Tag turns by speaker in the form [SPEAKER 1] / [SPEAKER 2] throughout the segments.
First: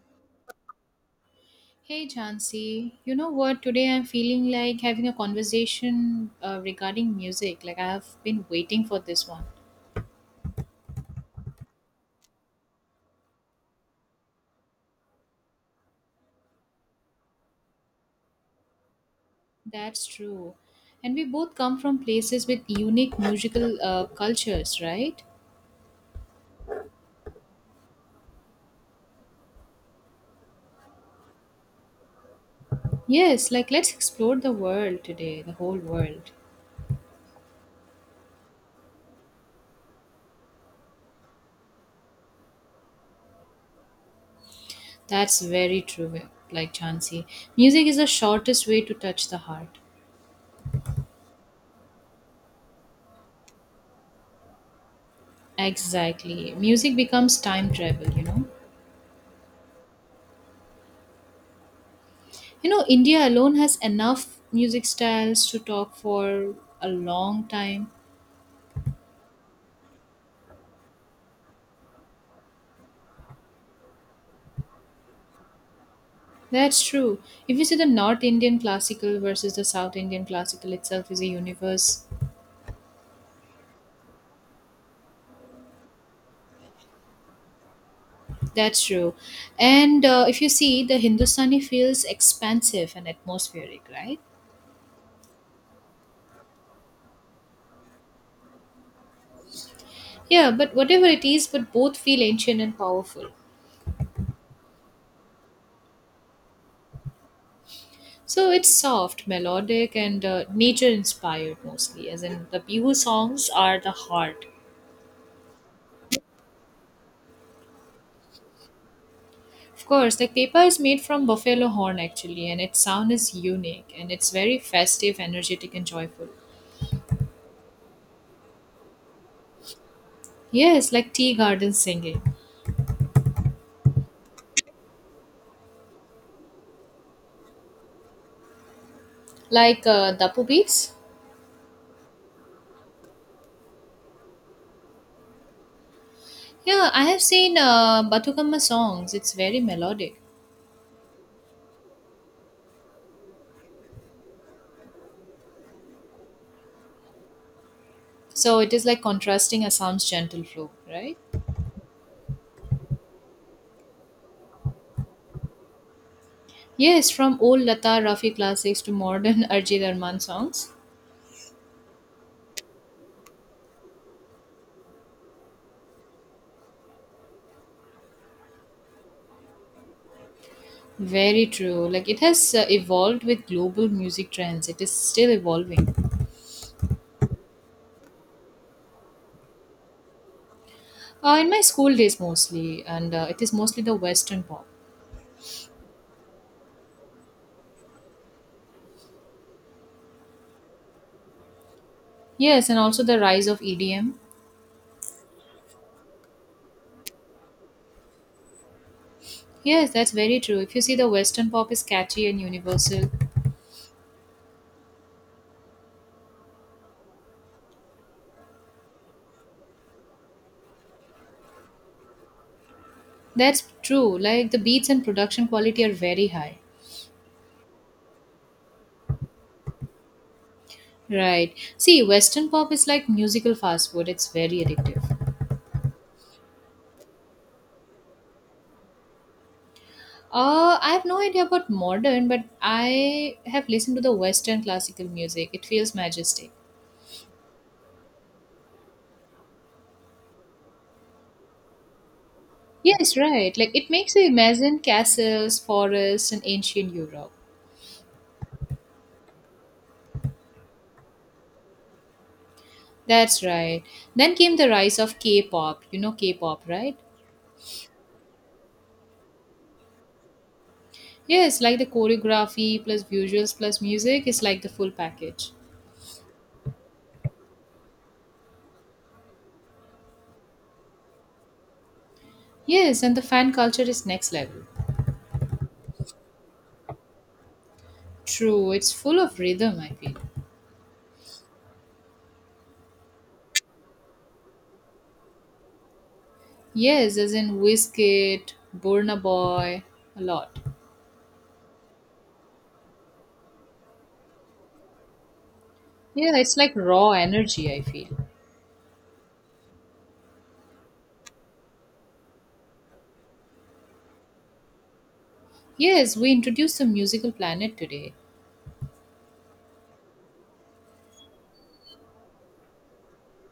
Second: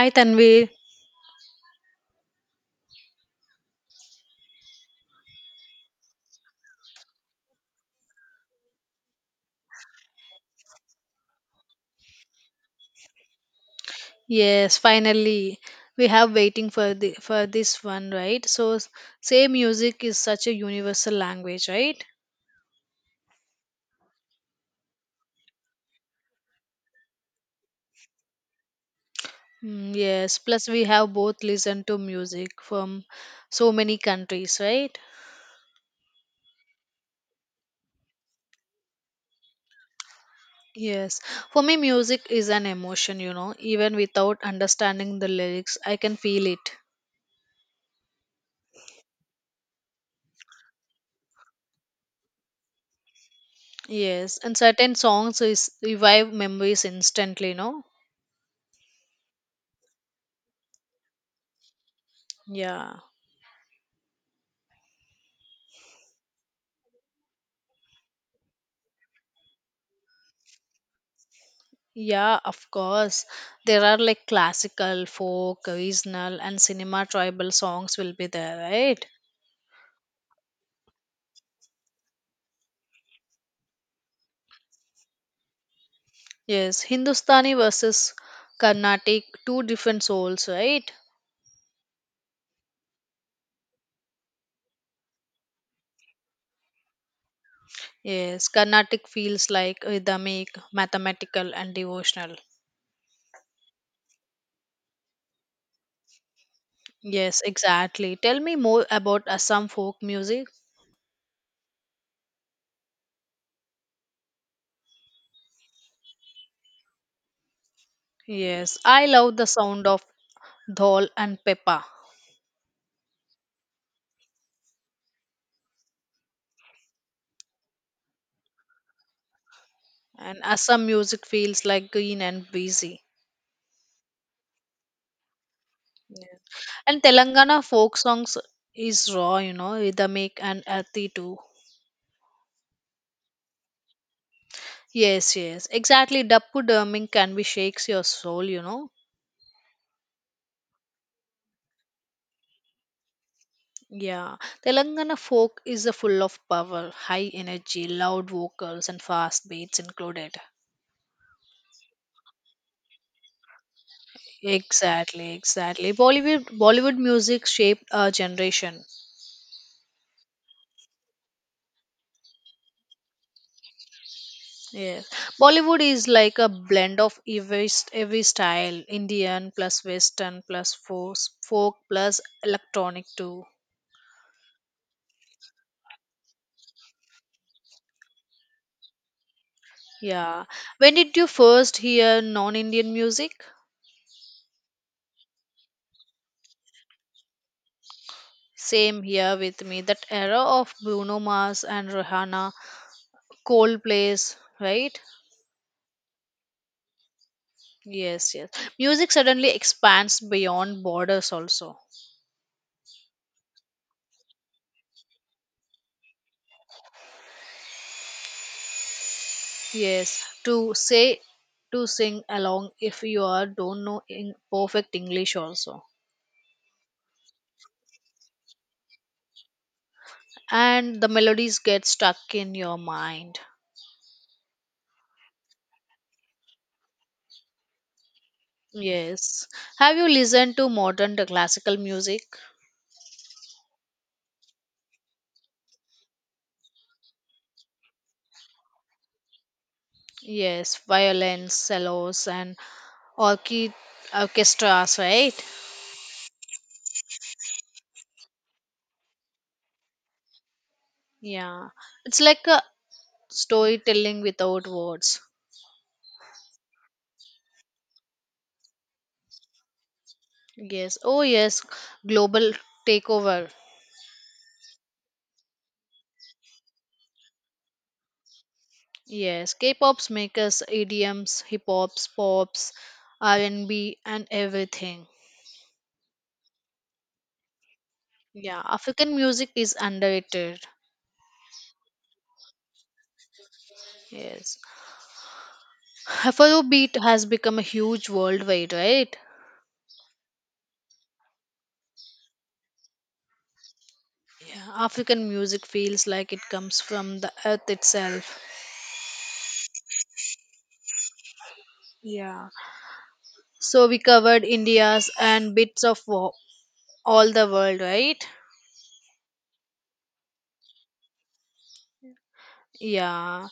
[SPEAKER 1] Hi Tanvi.
[SPEAKER 2] Hey Jansi, you know what? Today I'm feeling like having a conversation regarding music. Like I've been waiting for this one.
[SPEAKER 1] Yes, finally we have waiting for the for this one, right? Say music
[SPEAKER 2] That's
[SPEAKER 1] is such a
[SPEAKER 2] true.
[SPEAKER 1] universal
[SPEAKER 2] And we both
[SPEAKER 1] language,
[SPEAKER 2] come from
[SPEAKER 1] right?
[SPEAKER 2] places with unique musical cultures, right?
[SPEAKER 1] Mm, yes. Plus we have both listened to music from
[SPEAKER 2] Yes, like
[SPEAKER 1] so
[SPEAKER 2] let's
[SPEAKER 1] many
[SPEAKER 2] explore the
[SPEAKER 1] countries, right?
[SPEAKER 2] world today, the whole world.
[SPEAKER 1] Yes. For me, music is an emotion. You know, even without understanding the
[SPEAKER 2] That's
[SPEAKER 1] lyrics,
[SPEAKER 2] very
[SPEAKER 1] I
[SPEAKER 2] true,
[SPEAKER 1] can feel it.
[SPEAKER 2] like Jansi. Music is the shortest way to touch the heart.
[SPEAKER 1] Yes, and certain songs is revive
[SPEAKER 2] Exactly.
[SPEAKER 1] memories
[SPEAKER 2] Music becomes
[SPEAKER 1] instantly.
[SPEAKER 2] time
[SPEAKER 1] No.
[SPEAKER 2] travel, you know? You know,
[SPEAKER 1] Yeah.
[SPEAKER 2] India alone has enough music styles to talk for a long time.
[SPEAKER 1] Yeah, of course. There are like classical, folk, regional, and
[SPEAKER 2] That's
[SPEAKER 1] cinema
[SPEAKER 2] true.
[SPEAKER 1] tribal
[SPEAKER 2] If you see the
[SPEAKER 1] songs will
[SPEAKER 2] North
[SPEAKER 1] be there,
[SPEAKER 2] Indian
[SPEAKER 1] right?
[SPEAKER 2] classical versus the South Indian classical itself is a universe.
[SPEAKER 1] Yes, Hindustani versus
[SPEAKER 2] That's true.
[SPEAKER 1] Carnatic, two different
[SPEAKER 2] And If
[SPEAKER 1] souls,
[SPEAKER 2] you see,
[SPEAKER 1] right?
[SPEAKER 2] the Hindustani feels expansive and atmospheric, right?
[SPEAKER 1] Yes, Carnatic feels like rhythmic,
[SPEAKER 2] Yeah, but whatever it is,
[SPEAKER 1] mathematical,
[SPEAKER 2] but
[SPEAKER 1] and
[SPEAKER 2] both feel
[SPEAKER 1] devotional.
[SPEAKER 2] ancient and powerful.
[SPEAKER 1] Yes, exactly. Tell
[SPEAKER 2] So
[SPEAKER 1] me
[SPEAKER 2] it's
[SPEAKER 1] more
[SPEAKER 2] soft,
[SPEAKER 1] about Assam
[SPEAKER 2] melodic,
[SPEAKER 1] folk
[SPEAKER 2] and
[SPEAKER 1] music.
[SPEAKER 2] nature inspired mostly, as in the Bihu songs are the heart.
[SPEAKER 1] Yes, I love the sound
[SPEAKER 2] Of
[SPEAKER 1] of
[SPEAKER 2] course, like kepa is made
[SPEAKER 1] dhol
[SPEAKER 2] from
[SPEAKER 1] and
[SPEAKER 2] buffalo
[SPEAKER 1] pepa,
[SPEAKER 2] horn actually, and its sound is unique and it's very festive, energetic, and joyful.
[SPEAKER 1] and Assam
[SPEAKER 2] Yes, like
[SPEAKER 1] music
[SPEAKER 2] tea
[SPEAKER 1] feels
[SPEAKER 2] garden
[SPEAKER 1] like green
[SPEAKER 2] singing,
[SPEAKER 1] and breezy. And Telangana folk songs is raw, you know,
[SPEAKER 2] like
[SPEAKER 1] rhythmic
[SPEAKER 2] dapu
[SPEAKER 1] and
[SPEAKER 2] beats.
[SPEAKER 1] earthy too. Yes, yes, exactly. Dappu
[SPEAKER 2] Yeah, I
[SPEAKER 1] Derming
[SPEAKER 2] have
[SPEAKER 1] can be
[SPEAKER 2] seen
[SPEAKER 1] shakes your soul,
[SPEAKER 2] Batukamma
[SPEAKER 1] you know.
[SPEAKER 2] songs. It's very melodic,
[SPEAKER 1] Yeah, Telangana folk is a full of power, high energy, loud
[SPEAKER 2] so it is
[SPEAKER 1] vocals, and
[SPEAKER 2] like
[SPEAKER 1] fast
[SPEAKER 2] contrasting
[SPEAKER 1] beats
[SPEAKER 2] Assam's
[SPEAKER 1] included.
[SPEAKER 2] gentle flow, right?
[SPEAKER 1] Exactly, exactly. Bollywood
[SPEAKER 2] Yes, from
[SPEAKER 1] music
[SPEAKER 2] old
[SPEAKER 1] shaped
[SPEAKER 2] Lata
[SPEAKER 1] our
[SPEAKER 2] Rafi classics
[SPEAKER 1] generation.
[SPEAKER 2] to modern Arjit Arman songs.
[SPEAKER 1] Yes, Bollywood is like a blend of every style, Indian plus Western plus folk,
[SPEAKER 2] Very
[SPEAKER 1] folk
[SPEAKER 2] true. Like
[SPEAKER 1] plus
[SPEAKER 2] it has
[SPEAKER 1] electronic
[SPEAKER 2] evolved
[SPEAKER 1] too.
[SPEAKER 2] with global music trends. It is still evolving.
[SPEAKER 1] Yeah. When did you
[SPEAKER 2] In my
[SPEAKER 1] first
[SPEAKER 2] school days
[SPEAKER 1] hear
[SPEAKER 2] mostly,
[SPEAKER 1] non-Indian
[SPEAKER 2] and
[SPEAKER 1] music?
[SPEAKER 2] it is mostly the Western pop.
[SPEAKER 1] Same here with me. That era of Bruno Mars and Rihanna,
[SPEAKER 2] Yes, and also the rise of EDM.
[SPEAKER 1] Coldplay's, right? Yes, yes. Music suddenly
[SPEAKER 2] Yes, that's
[SPEAKER 1] expands
[SPEAKER 2] very true. If you
[SPEAKER 1] beyond
[SPEAKER 2] see the
[SPEAKER 1] borders
[SPEAKER 2] Western pop
[SPEAKER 1] also.
[SPEAKER 2] is catchy and universal.
[SPEAKER 1] Yes, to say to sing along if you are
[SPEAKER 2] That's
[SPEAKER 1] don't know
[SPEAKER 2] true.
[SPEAKER 1] in
[SPEAKER 2] Like the beats
[SPEAKER 1] perfect
[SPEAKER 2] and
[SPEAKER 1] English
[SPEAKER 2] production
[SPEAKER 1] also.
[SPEAKER 2] quality are very high.
[SPEAKER 1] And the
[SPEAKER 2] Right.
[SPEAKER 1] melodies get
[SPEAKER 2] See,
[SPEAKER 1] stuck
[SPEAKER 2] Western
[SPEAKER 1] in
[SPEAKER 2] pop
[SPEAKER 1] your
[SPEAKER 2] is like
[SPEAKER 1] mind.
[SPEAKER 2] musical fast food. It's very addictive.
[SPEAKER 1] Yes. Have you listened to
[SPEAKER 2] I have
[SPEAKER 1] modern
[SPEAKER 2] no idea about
[SPEAKER 1] classical music?
[SPEAKER 2] modern, but I have listened to the Western classical music. It feels majestic.
[SPEAKER 1] Yes, violins, cellos, and
[SPEAKER 2] Yes, right.
[SPEAKER 1] orchid
[SPEAKER 2] Like it makes you imagine
[SPEAKER 1] orchestras, right?
[SPEAKER 2] castles, forests, and ancient Europe.
[SPEAKER 1] Yeah, it's like a
[SPEAKER 2] That's right.
[SPEAKER 1] storytelling
[SPEAKER 2] Then came
[SPEAKER 1] without
[SPEAKER 2] the rise of
[SPEAKER 1] words.
[SPEAKER 2] K-pop. You know K-pop, right?
[SPEAKER 1] Yes, oh
[SPEAKER 2] Yes,
[SPEAKER 1] yes,
[SPEAKER 2] like the
[SPEAKER 1] global
[SPEAKER 2] choreography plus
[SPEAKER 1] takeover.
[SPEAKER 2] visuals plus music is like the full package.
[SPEAKER 1] Yes, K-pop's make us idioms, hip hops, pops,
[SPEAKER 2] Yes, and the fan culture
[SPEAKER 1] R&B,
[SPEAKER 2] is
[SPEAKER 1] and B, and
[SPEAKER 2] next level.
[SPEAKER 1] everything. Yeah,
[SPEAKER 2] True, it's
[SPEAKER 1] African
[SPEAKER 2] full of
[SPEAKER 1] music is
[SPEAKER 2] rhythm, I feel.
[SPEAKER 1] underrated. Yes, Afrobeat
[SPEAKER 2] Yes,
[SPEAKER 1] has
[SPEAKER 2] as
[SPEAKER 1] become
[SPEAKER 2] in
[SPEAKER 1] a huge
[SPEAKER 2] Wizkid,
[SPEAKER 1] worldwide,
[SPEAKER 2] Burna
[SPEAKER 1] right?
[SPEAKER 2] Boy, a lot.
[SPEAKER 1] Yeah, African music feels like
[SPEAKER 2] Yeah,
[SPEAKER 1] it
[SPEAKER 2] it's like
[SPEAKER 1] comes
[SPEAKER 2] raw
[SPEAKER 1] from the earth
[SPEAKER 2] energy, I feel.
[SPEAKER 1] itself. Yeah. So we covered India's and bits of
[SPEAKER 2] Yes, we
[SPEAKER 1] wo-
[SPEAKER 2] introduced the musical
[SPEAKER 1] All the
[SPEAKER 2] planet
[SPEAKER 1] world,
[SPEAKER 2] today.
[SPEAKER 1] right? Yeah.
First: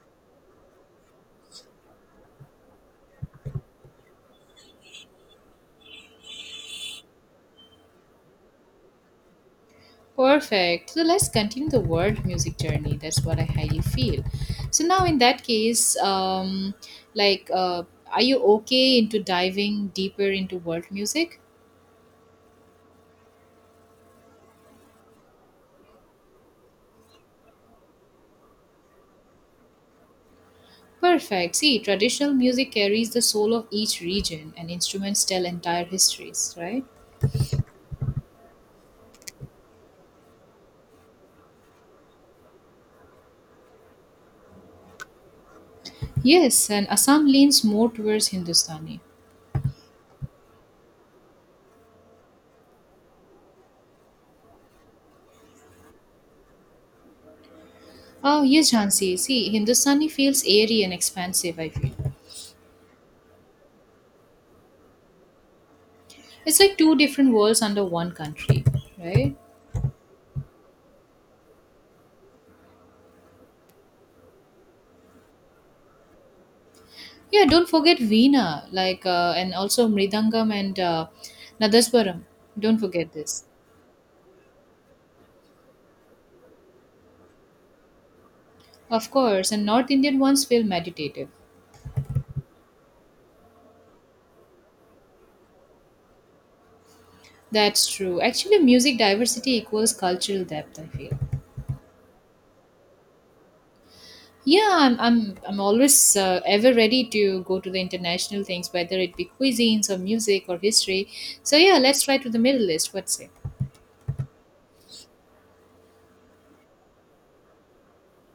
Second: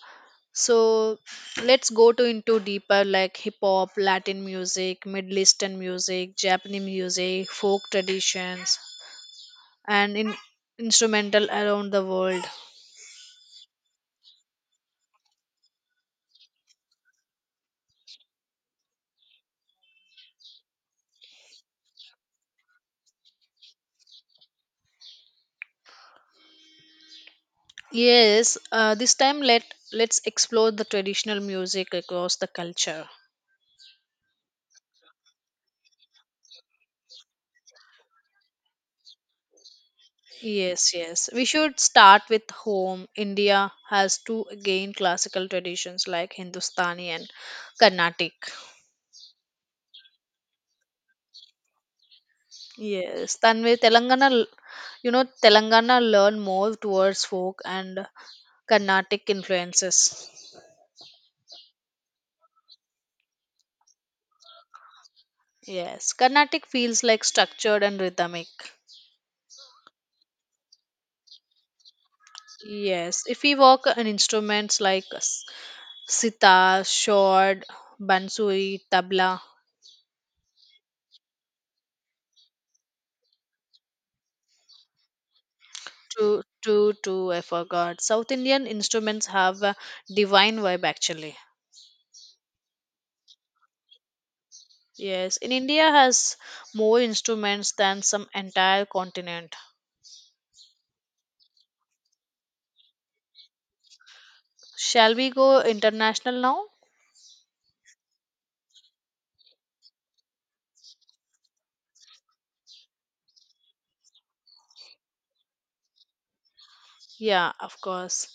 [SPEAKER 1] So let's go to into deeper like hip hop, Latin music, Middle Eastern music, Japanese music, folk traditions, and in
[SPEAKER 2] Perfect. So let's
[SPEAKER 1] instrumental
[SPEAKER 2] continue the
[SPEAKER 1] around the
[SPEAKER 2] world
[SPEAKER 1] world.
[SPEAKER 2] music journey. That's what I highly feel. So now, in that case, like, uh, are you okay into diving deeper into world music?
[SPEAKER 1] Yes. This time let's explore the traditional
[SPEAKER 2] Perfect. See,
[SPEAKER 1] music
[SPEAKER 2] traditional
[SPEAKER 1] across the
[SPEAKER 2] music
[SPEAKER 1] culture.
[SPEAKER 2] carries the soul of each region, and instruments tell entire histories, right?
[SPEAKER 1] Yes, yes. We should start with home. India has two again classical traditions like
[SPEAKER 2] Yes, and
[SPEAKER 1] Hindustani
[SPEAKER 2] Assam
[SPEAKER 1] and
[SPEAKER 2] leans more towards
[SPEAKER 1] Carnatic.
[SPEAKER 2] Hindustani.
[SPEAKER 1] Yes, Tanvi, you know, Telangana learn more towards folk and
[SPEAKER 2] Oh, yes, Jhansi.
[SPEAKER 1] Carnatic
[SPEAKER 2] See, Hindustani
[SPEAKER 1] influences.
[SPEAKER 2] feels airy and expansive, I feel.
[SPEAKER 1] Yes,
[SPEAKER 2] It's
[SPEAKER 1] Carnatic
[SPEAKER 2] like two
[SPEAKER 1] feels like
[SPEAKER 2] different worlds
[SPEAKER 1] structured
[SPEAKER 2] under
[SPEAKER 1] and
[SPEAKER 2] one
[SPEAKER 1] rhythmic.
[SPEAKER 2] country, right?
[SPEAKER 1] Yes, if we work on instruments like sitar,
[SPEAKER 2] Yeah,
[SPEAKER 1] shod,
[SPEAKER 2] don't forget Veena,
[SPEAKER 1] bansuri,
[SPEAKER 2] like,
[SPEAKER 1] tabla,
[SPEAKER 2] and also Mridangam and Nadaswaram. Don't forget this.
[SPEAKER 1] True, true, true. I forgot. South Indian
[SPEAKER 2] Of
[SPEAKER 1] instruments
[SPEAKER 2] course,
[SPEAKER 1] have
[SPEAKER 2] and
[SPEAKER 1] a
[SPEAKER 2] North Indian ones
[SPEAKER 1] divine
[SPEAKER 2] feel
[SPEAKER 1] vibe
[SPEAKER 2] meditative.
[SPEAKER 1] actually. Yes, in India has more instruments
[SPEAKER 2] That's
[SPEAKER 1] than
[SPEAKER 2] true.
[SPEAKER 1] some
[SPEAKER 2] Actually,
[SPEAKER 1] entire
[SPEAKER 2] music diversity
[SPEAKER 1] continent.
[SPEAKER 2] equals cultural depth, I feel. Yeah, I'm,
[SPEAKER 1] Shall we
[SPEAKER 2] I'm, I'm
[SPEAKER 1] go
[SPEAKER 2] always
[SPEAKER 1] international now?
[SPEAKER 2] ever ready to go to the international things, whether it be cuisines or music or history. So, yeah, let's try to the Middle East. What's it?
[SPEAKER 1] Yeah, of course.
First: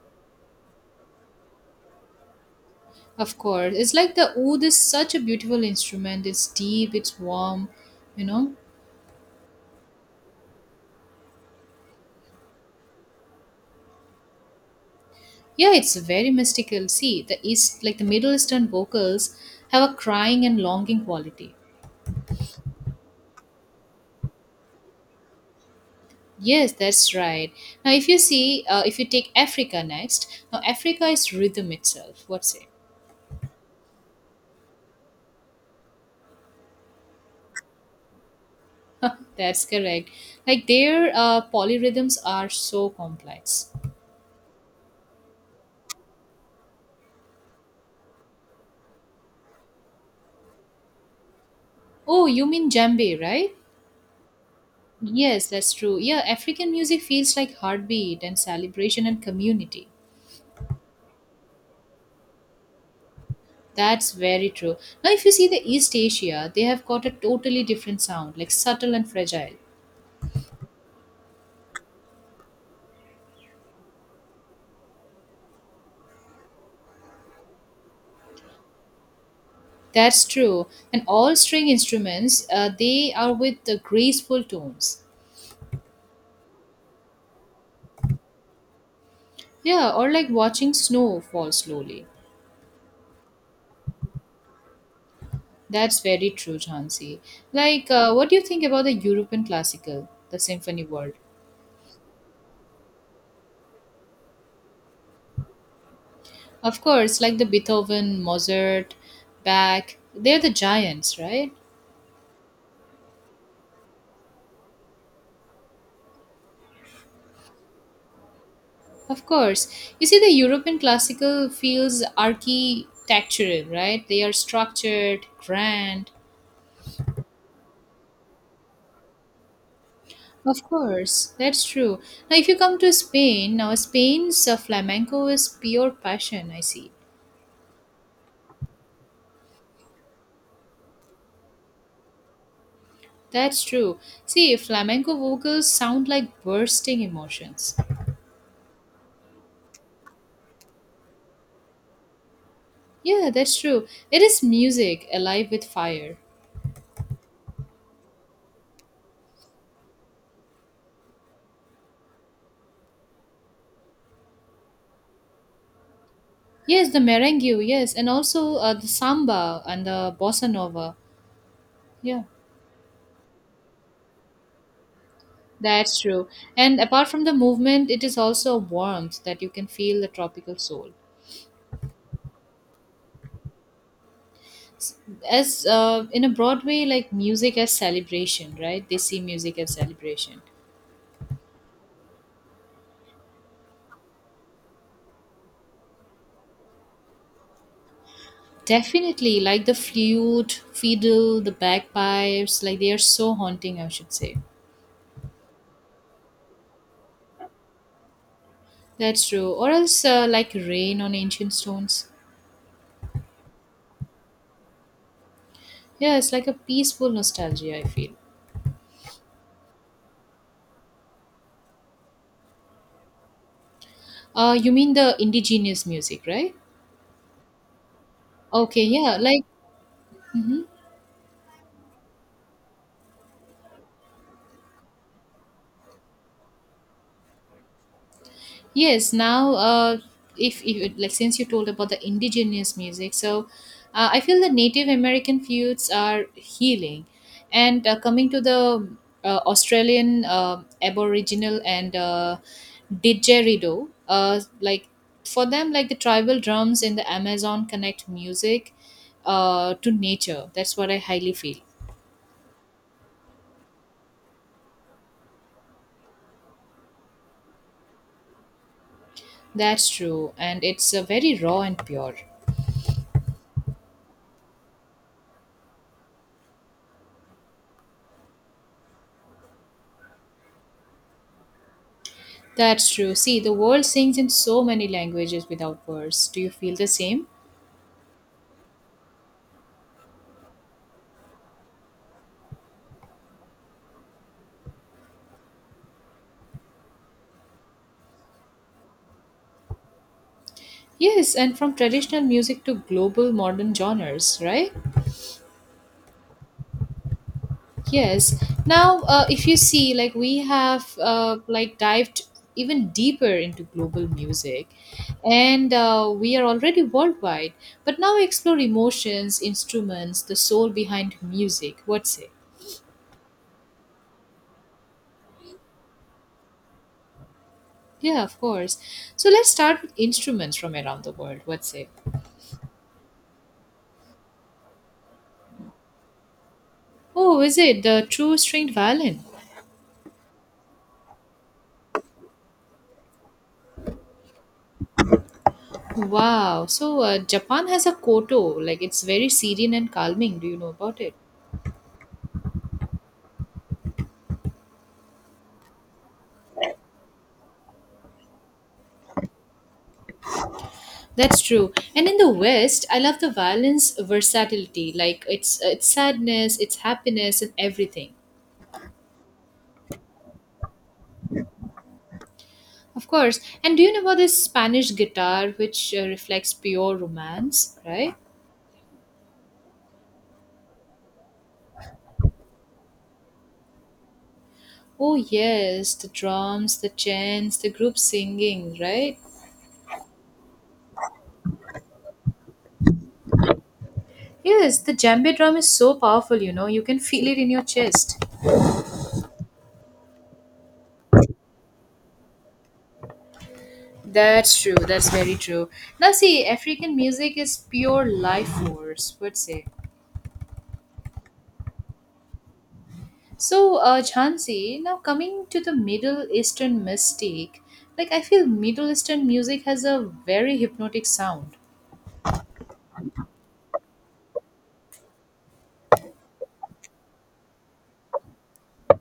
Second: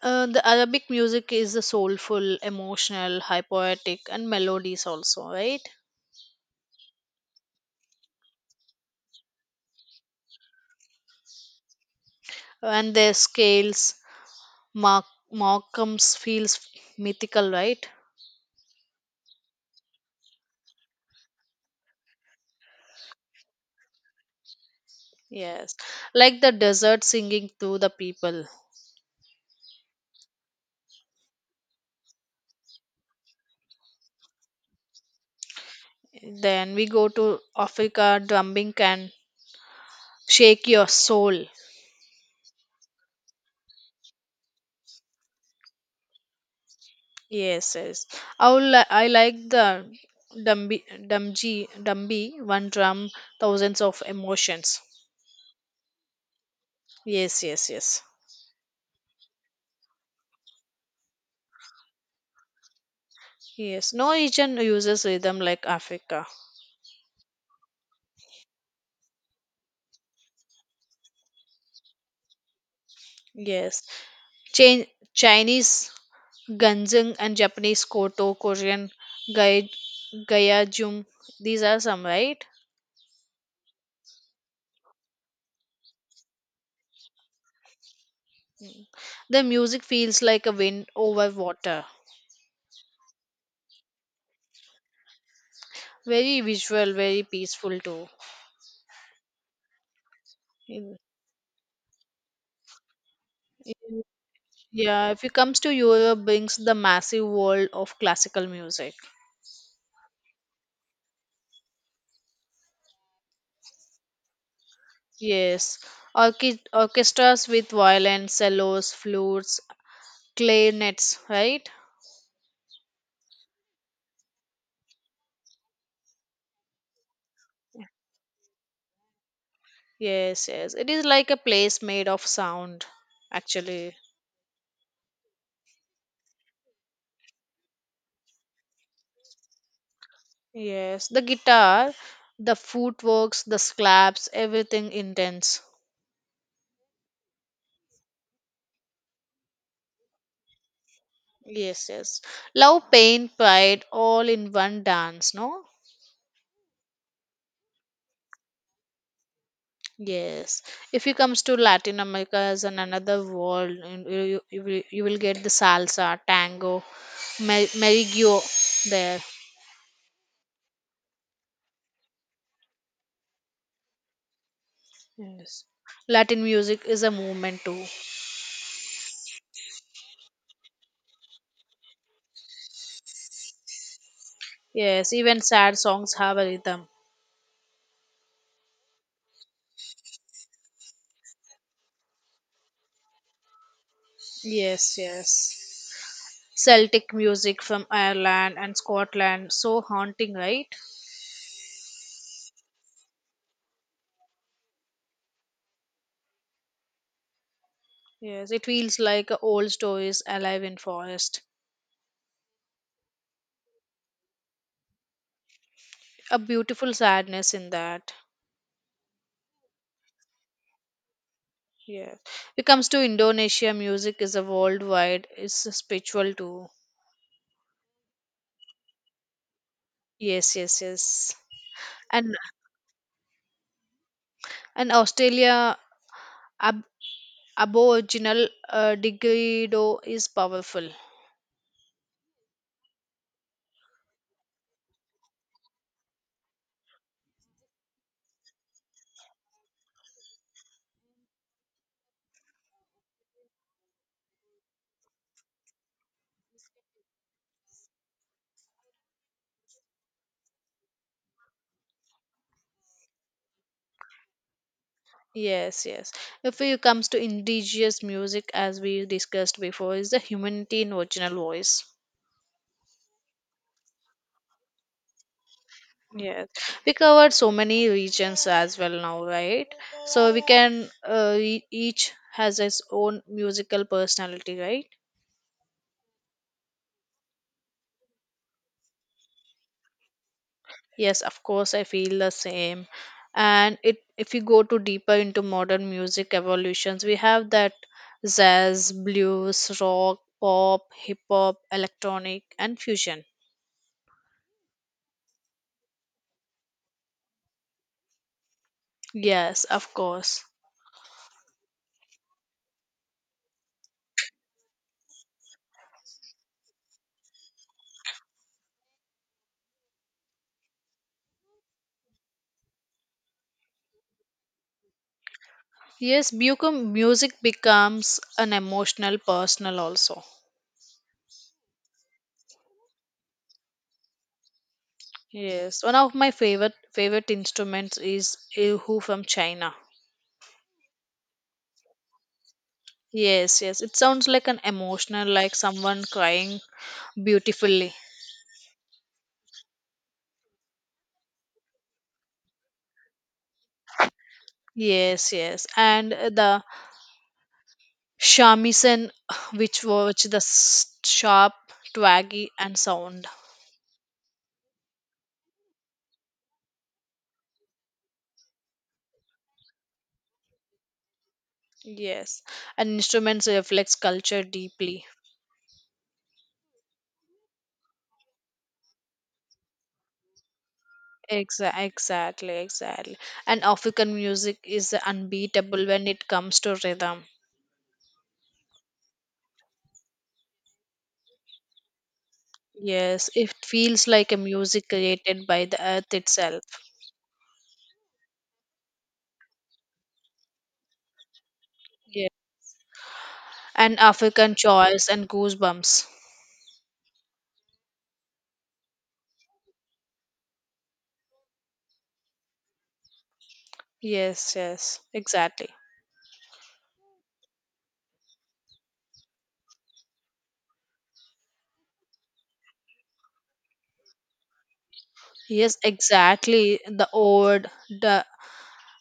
[SPEAKER 1] The Arabic music is soulful, emotional,
[SPEAKER 2] Of
[SPEAKER 1] high
[SPEAKER 2] course. It's
[SPEAKER 1] poetic,
[SPEAKER 2] like
[SPEAKER 1] and
[SPEAKER 2] the oud is
[SPEAKER 1] melodies
[SPEAKER 2] such a
[SPEAKER 1] also, right?
[SPEAKER 2] beautiful instrument. It's deep, it's warm, you know?
[SPEAKER 1] And their scales, Mark
[SPEAKER 2] Yeah, it's
[SPEAKER 1] Markham's
[SPEAKER 2] very
[SPEAKER 1] feels
[SPEAKER 2] mystical. See, the
[SPEAKER 1] mythical,
[SPEAKER 2] East,
[SPEAKER 1] right?
[SPEAKER 2] like the Middle Eastern vocals, have a crying and longing quality.
[SPEAKER 1] Yes, like the
[SPEAKER 2] Yes,
[SPEAKER 1] desert
[SPEAKER 2] that's
[SPEAKER 1] singing
[SPEAKER 2] right.
[SPEAKER 1] to the
[SPEAKER 2] Now, if you
[SPEAKER 1] people.
[SPEAKER 2] see, if you take Africa next, now Africa is rhythm itself. What's it?
[SPEAKER 1] Then we go to Africa, drumming can
[SPEAKER 2] That's correct.
[SPEAKER 1] shake
[SPEAKER 2] Like
[SPEAKER 1] your
[SPEAKER 2] their
[SPEAKER 1] soul.
[SPEAKER 2] polyrhythms are so complex.
[SPEAKER 1] Yes, yes. I like the
[SPEAKER 2] Oh,
[SPEAKER 1] Dumbi,
[SPEAKER 2] you
[SPEAKER 1] one
[SPEAKER 2] mean
[SPEAKER 1] drum,
[SPEAKER 2] djembe, right?
[SPEAKER 1] thousands of emotions.
[SPEAKER 2] Yes, that's true. Yeah, African music feels
[SPEAKER 1] Yes,
[SPEAKER 2] like
[SPEAKER 1] yes, yes.
[SPEAKER 2] heartbeat and celebration and community.
[SPEAKER 1] Yes.
[SPEAKER 2] That's
[SPEAKER 1] No
[SPEAKER 2] very
[SPEAKER 1] region
[SPEAKER 2] true.
[SPEAKER 1] uses
[SPEAKER 2] Now, if you
[SPEAKER 1] rhythm
[SPEAKER 2] see the
[SPEAKER 1] like
[SPEAKER 2] East
[SPEAKER 1] Africa.
[SPEAKER 2] Asia, they have got a totally different sound, like subtle and fragile.
[SPEAKER 1] Yes. Chin- Chinese Ganjung and Japanese Koto, Gai-
[SPEAKER 2] That's true. And
[SPEAKER 1] Gayajum.
[SPEAKER 2] all
[SPEAKER 1] These
[SPEAKER 2] string
[SPEAKER 1] are some, right?
[SPEAKER 2] instruments, they are with the graceful tones.
[SPEAKER 1] The music
[SPEAKER 2] Yeah, or
[SPEAKER 1] feels
[SPEAKER 2] like
[SPEAKER 1] like a
[SPEAKER 2] watching
[SPEAKER 1] wind
[SPEAKER 2] snow
[SPEAKER 1] over
[SPEAKER 2] fall
[SPEAKER 1] water.
[SPEAKER 2] slowly. That's very
[SPEAKER 1] Very
[SPEAKER 2] true,
[SPEAKER 1] visual,
[SPEAKER 2] Jhansi.
[SPEAKER 1] very peaceful
[SPEAKER 2] Like,
[SPEAKER 1] too.
[SPEAKER 2] what do you think about the European classical, the symphony
[SPEAKER 1] In-
[SPEAKER 2] world?
[SPEAKER 1] in- Yeah, if it comes to Europe, brings the
[SPEAKER 2] Of course,
[SPEAKER 1] massive
[SPEAKER 2] like the
[SPEAKER 1] world of
[SPEAKER 2] Beethoven,
[SPEAKER 1] classical music.
[SPEAKER 2] Mozart, Bach, they're the giants, right?
[SPEAKER 1] Yes, orchestras with violin, cellos,
[SPEAKER 2] Of
[SPEAKER 1] flutes,
[SPEAKER 2] course. You see, the European
[SPEAKER 1] clarinets,
[SPEAKER 2] classical
[SPEAKER 1] right?
[SPEAKER 2] feels architectural, right? They are structured, grand.
[SPEAKER 1] Yes,
[SPEAKER 2] Of
[SPEAKER 1] yes. It is like
[SPEAKER 2] course,
[SPEAKER 1] a
[SPEAKER 2] that's
[SPEAKER 1] place
[SPEAKER 2] true.
[SPEAKER 1] made of
[SPEAKER 2] Now, if you come
[SPEAKER 1] sound,
[SPEAKER 2] to Spain, now
[SPEAKER 1] actually.
[SPEAKER 2] Spain's flamenco is pure passion, I see.
[SPEAKER 1] Yes, the guitar, the footworks, the
[SPEAKER 2] That's true.
[SPEAKER 1] slaps,
[SPEAKER 2] See,
[SPEAKER 1] everything
[SPEAKER 2] flamenco
[SPEAKER 1] intense.
[SPEAKER 2] vocals sound like bursting emotions.
[SPEAKER 1] Yes, yes. Love, pain,
[SPEAKER 2] Yeah, that's
[SPEAKER 1] pride,
[SPEAKER 2] true. It
[SPEAKER 1] all
[SPEAKER 2] is
[SPEAKER 1] in one
[SPEAKER 2] music
[SPEAKER 1] dance,
[SPEAKER 2] alive
[SPEAKER 1] no?
[SPEAKER 2] with fire.
[SPEAKER 1] Yes, if you comes to Latin America as an another world, and you will get the salsa, tango,
[SPEAKER 2] Yes, the merengue, yes, and
[SPEAKER 1] meriggio
[SPEAKER 2] also the
[SPEAKER 1] there.
[SPEAKER 2] samba and the bossa nova. Yeah.
[SPEAKER 1] Yes,
[SPEAKER 2] That's true.
[SPEAKER 1] Latin
[SPEAKER 2] And
[SPEAKER 1] music is
[SPEAKER 2] apart
[SPEAKER 1] a
[SPEAKER 2] from the
[SPEAKER 1] movement too.
[SPEAKER 2] movement, it is also a warmth that you can feel the tropical soul.
[SPEAKER 1] Yes, even
[SPEAKER 2] As
[SPEAKER 1] sad songs
[SPEAKER 2] in a
[SPEAKER 1] have a
[SPEAKER 2] broad
[SPEAKER 1] rhythm.
[SPEAKER 2] way, like music as celebration, right? They see music as celebration.
[SPEAKER 1] Yes, yes. Celtic music from Ireland and
[SPEAKER 2] Definitely,
[SPEAKER 1] Scotland,
[SPEAKER 2] like the
[SPEAKER 1] so haunting,
[SPEAKER 2] flute,
[SPEAKER 1] right?
[SPEAKER 2] fiddle, the bagpipes, like they are so haunting, I should say.
[SPEAKER 1] Yes, it feels
[SPEAKER 2] That's
[SPEAKER 1] like
[SPEAKER 2] true. Or
[SPEAKER 1] old
[SPEAKER 2] else,
[SPEAKER 1] stories
[SPEAKER 2] like
[SPEAKER 1] alive in
[SPEAKER 2] rain on
[SPEAKER 1] forest.
[SPEAKER 2] ancient stones. Yeah, it's
[SPEAKER 1] A
[SPEAKER 2] like a
[SPEAKER 1] beautiful
[SPEAKER 2] peaceful
[SPEAKER 1] sadness in
[SPEAKER 2] nostalgia, I
[SPEAKER 1] that.
[SPEAKER 2] feel.
[SPEAKER 1] Yes. It comes to Indonesia, music is a
[SPEAKER 2] You mean the
[SPEAKER 1] worldwide, it's a
[SPEAKER 2] indigenous music,
[SPEAKER 1] spiritual
[SPEAKER 2] right?
[SPEAKER 1] too.
[SPEAKER 2] Okay, yeah, like.
[SPEAKER 1] Yes,
[SPEAKER 2] Mhm.
[SPEAKER 1] yes, yes. And and Australia ab- Aboriginal
[SPEAKER 2] Yes, now
[SPEAKER 1] Digrido is
[SPEAKER 2] if,
[SPEAKER 1] powerful.
[SPEAKER 2] if like since you told about the indigenous music, so I feel the Native American feuds are healing, and coming to the Australian Aboriginal and didgeridoo, like for them, like the tribal drums in the Amazon connect music to nature. That's what I highly feel.
[SPEAKER 1] Yes, yes. If it comes to indigenous music, as we discussed
[SPEAKER 2] That's
[SPEAKER 1] before, is the
[SPEAKER 2] true, and
[SPEAKER 1] humanity in
[SPEAKER 2] it's
[SPEAKER 1] original
[SPEAKER 2] very raw
[SPEAKER 1] voice.
[SPEAKER 2] and pure.
[SPEAKER 1] Yes, we covered so many regions as well now, right? So we can each has its
[SPEAKER 2] That's true.
[SPEAKER 1] own
[SPEAKER 2] See, the
[SPEAKER 1] musical
[SPEAKER 2] world sings in
[SPEAKER 1] personality,
[SPEAKER 2] so
[SPEAKER 1] right?
[SPEAKER 2] many languages without words. Do you feel the same?
[SPEAKER 1] Yes, of course, I feel the same. And it, if you go to deeper into modern music evolutions, we have that jazz, blues, rock, pop, hip
[SPEAKER 2] Yes, and
[SPEAKER 1] hop,
[SPEAKER 2] from traditional
[SPEAKER 1] electronic,
[SPEAKER 2] music to
[SPEAKER 1] and fusion.
[SPEAKER 2] global modern genres, right? Yes. Now, if you
[SPEAKER 1] Yes, of
[SPEAKER 2] see, like we
[SPEAKER 1] course.
[SPEAKER 2] have like dived even deeper into global music, and we are already worldwide. But now we explore emotions, instruments, the soul behind music. What say?
[SPEAKER 1] Yes, become music becomes
[SPEAKER 2] Yeah, of
[SPEAKER 1] an
[SPEAKER 2] course.
[SPEAKER 1] emotional,
[SPEAKER 2] So let's
[SPEAKER 1] personal
[SPEAKER 2] start with
[SPEAKER 1] also.
[SPEAKER 2] instruments from around the world. What say?
[SPEAKER 1] Yes, one of my favorite
[SPEAKER 2] Oh, is it
[SPEAKER 1] instruments
[SPEAKER 2] the
[SPEAKER 1] is
[SPEAKER 2] true stringed
[SPEAKER 1] erhu from
[SPEAKER 2] violin?
[SPEAKER 1] China. Yes, yes, it sounds like an emotional, like someone crying
[SPEAKER 2] Wow. So Japan has a
[SPEAKER 1] beautifully.
[SPEAKER 2] koto, like it's very serene and calming. Do you know about it?
[SPEAKER 1] Yes, yes. And the shamisen, which was the
[SPEAKER 2] That's
[SPEAKER 1] sharp,
[SPEAKER 2] true. And in the
[SPEAKER 1] twaggy, and
[SPEAKER 2] West, I love
[SPEAKER 1] sound.
[SPEAKER 2] the violin's versatility, like it's sadness, it's happiness, and everything.
[SPEAKER 1] Yes. And
[SPEAKER 2] Of course.
[SPEAKER 1] instruments
[SPEAKER 2] And do you
[SPEAKER 1] reflects
[SPEAKER 2] know about
[SPEAKER 1] culture
[SPEAKER 2] this Spanish
[SPEAKER 1] deeply.
[SPEAKER 2] guitar, which reflects pure romance, right?
[SPEAKER 1] Exactly, exactly. And African music is
[SPEAKER 2] Oh
[SPEAKER 1] unbeatable
[SPEAKER 2] yes,
[SPEAKER 1] when
[SPEAKER 2] the
[SPEAKER 1] it comes to
[SPEAKER 2] drums, the
[SPEAKER 1] rhythm.
[SPEAKER 2] chants, the group singing, right?
[SPEAKER 1] Yes, it feels like a
[SPEAKER 2] Yes,
[SPEAKER 1] music
[SPEAKER 2] the djembe
[SPEAKER 1] created
[SPEAKER 2] drum
[SPEAKER 1] by
[SPEAKER 2] is
[SPEAKER 1] the
[SPEAKER 2] so
[SPEAKER 1] earth
[SPEAKER 2] powerful. You
[SPEAKER 1] itself.
[SPEAKER 2] know, you can feel it in your chest.
[SPEAKER 1] Yeah. And African
[SPEAKER 2] That's true.
[SPEAKER 1] choice
[SPEAKER 2] That's
[SPEAKER 1] and
[SPEAKER 2] very true.
[SPEAKER 1] goosebumps.
[SPEAKER 2] Now, see, African music is pure life force, would say. So,
[SPEAKER 1] Yes,
[SPEAKER 2] Jhansi, now
[SPEAKER 1] yes,
[SPEAKER 2] coming to
[SPEAKER 1] exactly.
[SPEAKER 2] the Middle Eastern mystique, like I feel Middle Eastern music has a very hypnotic sound.
[SPEAKER 1] Yes, exactly. The ode, the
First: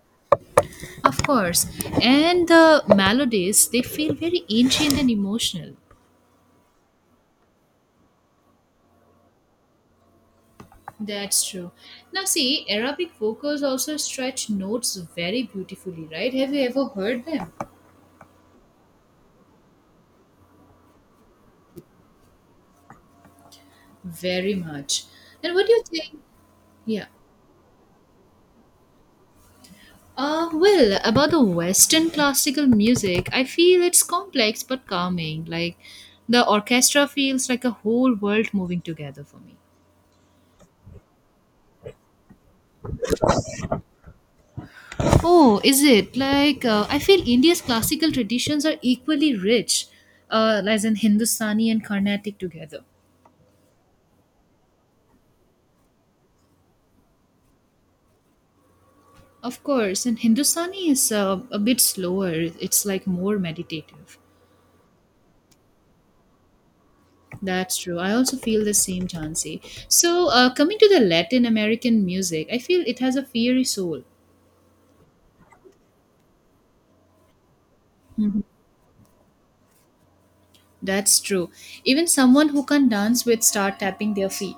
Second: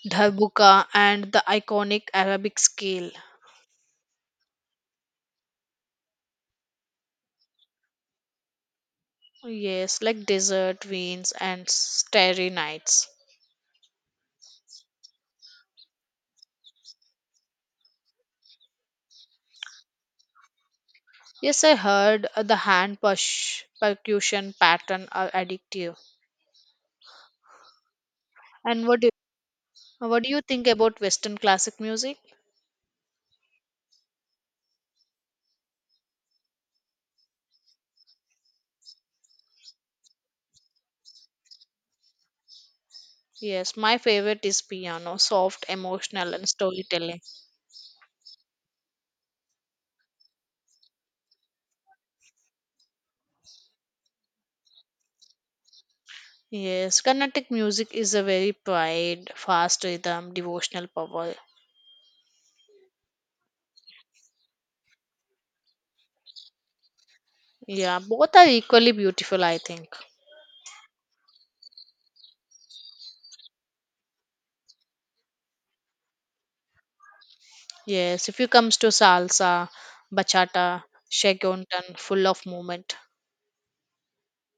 [SPEAKER 1] Darbuka
[SPEAKER 2] Of
[SPEAKER 1] and the
[SPEAKER 2] course,
[SPEAKER 1] iconic
[SPEAKER 2] and
[SPEAKER 1] Arabic
[SPEAKER 2] the
[SPEAKER 1] scale.
[SPEAKER 2] melodies they feel very ancient and emotional.
[SPEAKER 1] Yes, like desert winds
[SPEAKER 2] That's
[SPEAKER 1] and
[SPEAKER 2] true. Now,
[SPEAKER 1] starry
[SPEAKER 2] see,
[SPEAKER 1] nights.
[SPEAKER 2] Arabic vocals also stretch notes very beautifully, right? Have you ever heard them?
[SPEAKER 1] Yes, I heard the hand push percussion
[SPEAKER 2] Very much.
[SPEAKER 1] pattern are
[SPEAKER 2] And what do you
[SPEAKER 1] addictive.
[SPEAKER 2] think? Yeah.
[SPEAKER 1] And what do you think about
[SPEAKER 2] Well, about
[SPEAKER 1] Western
[SPEAKER 2] the
[SPEAKER 1] classic
[SPEAKER 2] Western
[SPEAKER 1] music?
[SPEAKER 2] classical music, I feel it's complex but calming. Like the orchestra feels like a whole world moving together for me.
[SPEAKER 1] Yes, my favorite is piano,
[SPEAKER 2] Oh,
[SPEAKER 1] soft,
[SPEAKER 2] is it?
[SPEAKER 1] emotional, and
[SPEAKER 2] Like, I
[SPEAKER 1] storytelling.
[SPEAKER 2] feel India's classical traditions are equally rich, as in Hindustani and Carnatic together.
[SPEAKER 1] Yes, Carnatic music is a very pride,
[SPEAKER 2] Of
[SPEAKER 1] fast
[SPEAKER 2] course, and
[SPEAKER 1] rhythm, devotional
[SPEAKER 2] Hindustani is
[SPEAKER 1] power.
[SPEAKER 2] a bit slower, it's like more meditative. That's true.
[SPEAKER 1] Yeah,
[SPEAKER 2] I
[SPEAKER 1] both
[SPEAKER 2] also
[SPEAKER 1] are
[SPEAKER 2] feel the
[SPEAKER 1] equally
[SPEAKER 2] same,
[SPEAKER 1] beautiful, I
[SPEAKER 2] Chansey.
[SPEAKER 1] think.
[SPEAKER 2] So, coming to the Latin American music, I feel it has a fiery soul.
[SPEAKER 1] Yes, if
[SPEAKER 2] Hmm.
[SPEAKER 1] you comes to salsa, bachata,
[SPEAKER 2] That's true.
[SPEAKER 1] shaguntan,
[SPEAKER 2] Even
[SPEAKER 1] full of
[SPEAKER 2] someone who can
[SPEAKER 1] movement.
[SPEAKER 2] dance would start tapping their feet.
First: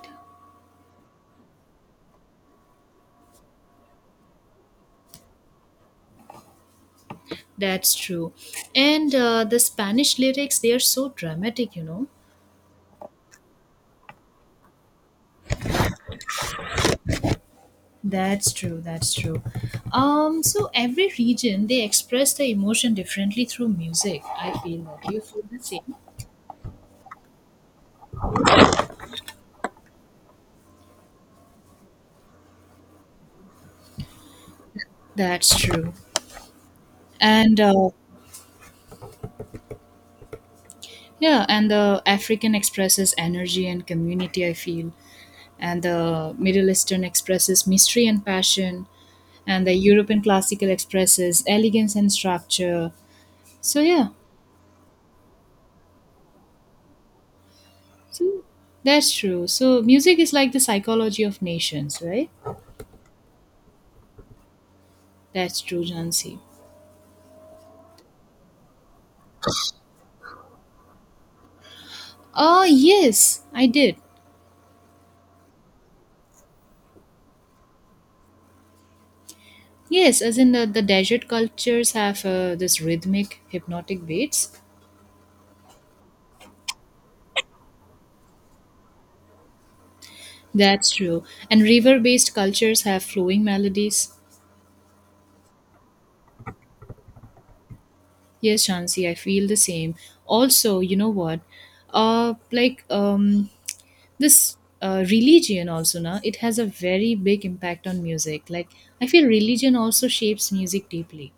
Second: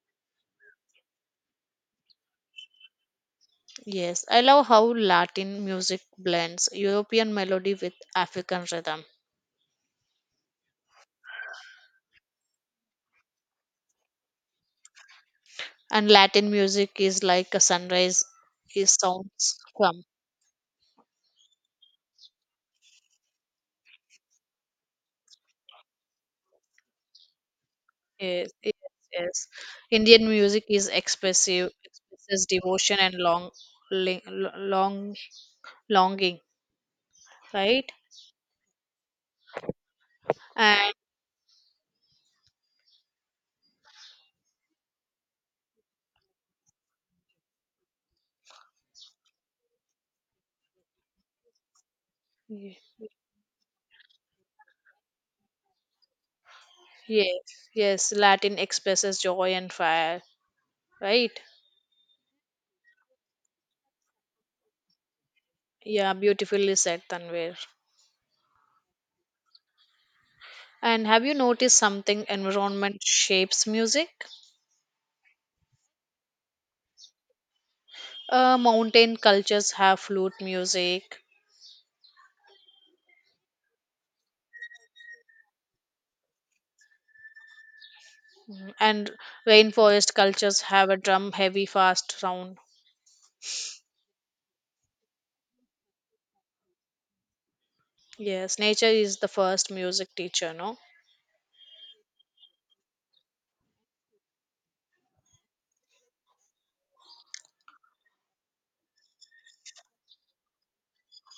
[SPEAKER 1] Yes, I love how Latin music blends European melody with
[SPEAKER 2] That's true.
[SPEAKER 1] African rhythm.
[SPEAKER 2] And the Spanish lyrics, they are so dramatic, you know.
[SPEAKER 1] And Latin music is like a sunrise
[SPEAKER 2] That's true.
[SPEAKER 1] is
[SPEAKER 2] That's true.
[SPEAKER 1] sounds from.
[SPEAKER 2] So every region they express the emotion differently through music. I feel that. Do you feel the same?
[SPEAKER 1] Yes, yes, yes. Indian music is expressive, expresses devotion and long, long,
[SPEAKER 2] That's true.
[SPEAKER 1] longing,
[SPEAKER 2] And
[SPEAKER 1] right? And
[SPEAKER 2] yeah, and the African expresses energy and community. I feel, and the Middle Eastern expresses mystery and passion and the European classical expresses elegance and structure. So yeah,
[SPEAKER 1] yes, yes,
[SPEAKER 2] so
[SPEAKER 1] Latin
[SPEAKER 2] that's
[SPEAKER 1] expresses
[SPEAKER 2] true.
[SPEAKER 1] joy and
[SPEAKER 2] So music
[SPEAKER 1] fire,
[SPEAKER 2] is like the psychology
[SPEAKER 1] right?
[SPEAKER 2] of nations, right? That's true,
[SPEAKER 1] Yeah,
[SPEAKER 2] Jansi.
[SPEAKER 1] beautifully said, Tanvir. And have you noticed something?
[SPEAKER 2] Oh
[SPEAKER 1] Environment
[SPEAKER 2] yes, I
[SPEAKER 1] shapes
[SPEAKER 2] did.
[SPEAKER 1] music. Mountain cultures have
[SPEAKER 2] Yes,
[SPEAKER 1] flute
[SPEAKER 2] as in the
[SPEAKER 1] music,
[SPEAKER 2] desert cultures have this rhythmic, hypnotic beats.
[SPEAKER 1] and rainforest cultures have
[SPEAKER 2] That's
[SPEAKER 1] a
[SPEAKER 2] true.
[SPEAKER 1] drum
[SPEAKER 2] And
[SPEAKER 1] heavy, fast
[SPEAKER 2] river-based
[SPEAKER 1] sound.
[SPEAKER 2] cultures have flowing melodies.
[SPEAKER 1] Yes,
[SPEAKER 2] Yes,
[SPEAKER 1] nature
[SPEAKER 2] Shansi, I
[SPEAKER 1] is the
[SPEAKER 2] feel the
[SPEAKER 1] first
[SPEAKER 2] same.
[SPEAKER 1] music teacher, no?
[SPEAKER 2] Also, you know what? Like this religion also now it has a very big impact on music, like I feel religion also shapes music deeply.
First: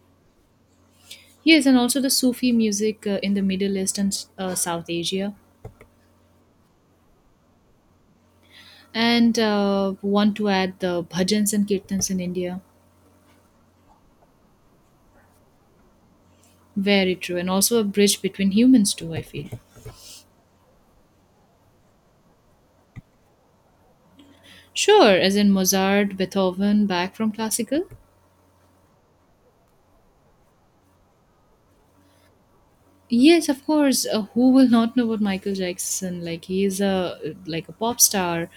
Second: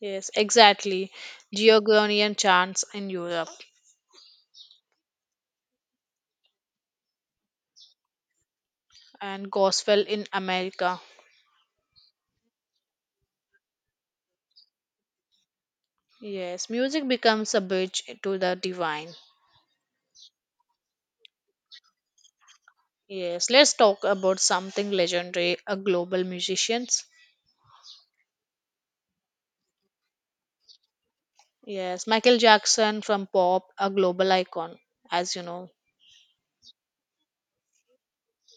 [SPEAKER 1] Yes, exactly.
[SPEAKER 2] Yes and also the
[SPEAKER 1] Gregorian
[SPEAKER 2] Sufi
[SPEAKER 1] chants
[SPEAKER 2] music,
[SPEAKER 1] in
[SPEAKER 2] in the
[SPEAKER 1] Europe
[SPEAKER 2] Middle East and South Asia and
[SPEAKER 1] and gospel in
[SPEAKER 2] want to add
[SPEAKER 1] America.
[SPEAKER 2] the bhajans and kirtans in India.
[SPEAKER 1] Yes, music
[SPEAKER 2] Very true, and
[SPEAKER 1] becomes a
[SPEAKER 2] also a
[SPEAKER 1] bridge
[SPEAKER 2] bridge
[SPEAKER 1] to
[SPEAKER 2] between
[SPEAKER 1] the
[SPEAKER 2] humans
[SPEAKER 1] divine.
[SPEAKER 2] too, I feel.
[SPEAKER 1] Yes, let's talk about something
[SPEAKER 2] Sure, as in
[SPEAKER 1] legendary, a
[SPEAKER 2] Mozart,
[SPEAKER 1] global
[SPEAKER 2] Beethoven,
[SPEAKER 1] musicians.
[SPEAKER 2] back from classical.
[SPEAKER 1] Yes, Michael Jackson from
[SPEAKER 2] Yes, of
[SPEAKER 1] pop, a
[SPEAKER 2] course.
[SPEAKER 1] global
[SPEAKER 2] Who will
[SPEAKER 1] icon,
[SPEAKER 2] not know about
[SPEAKER 1] as you
[SPEAKER 2] Michael
[SPEAKER 1] know,
[SPEAKER 2] Jackson? Like he is a like a pop star,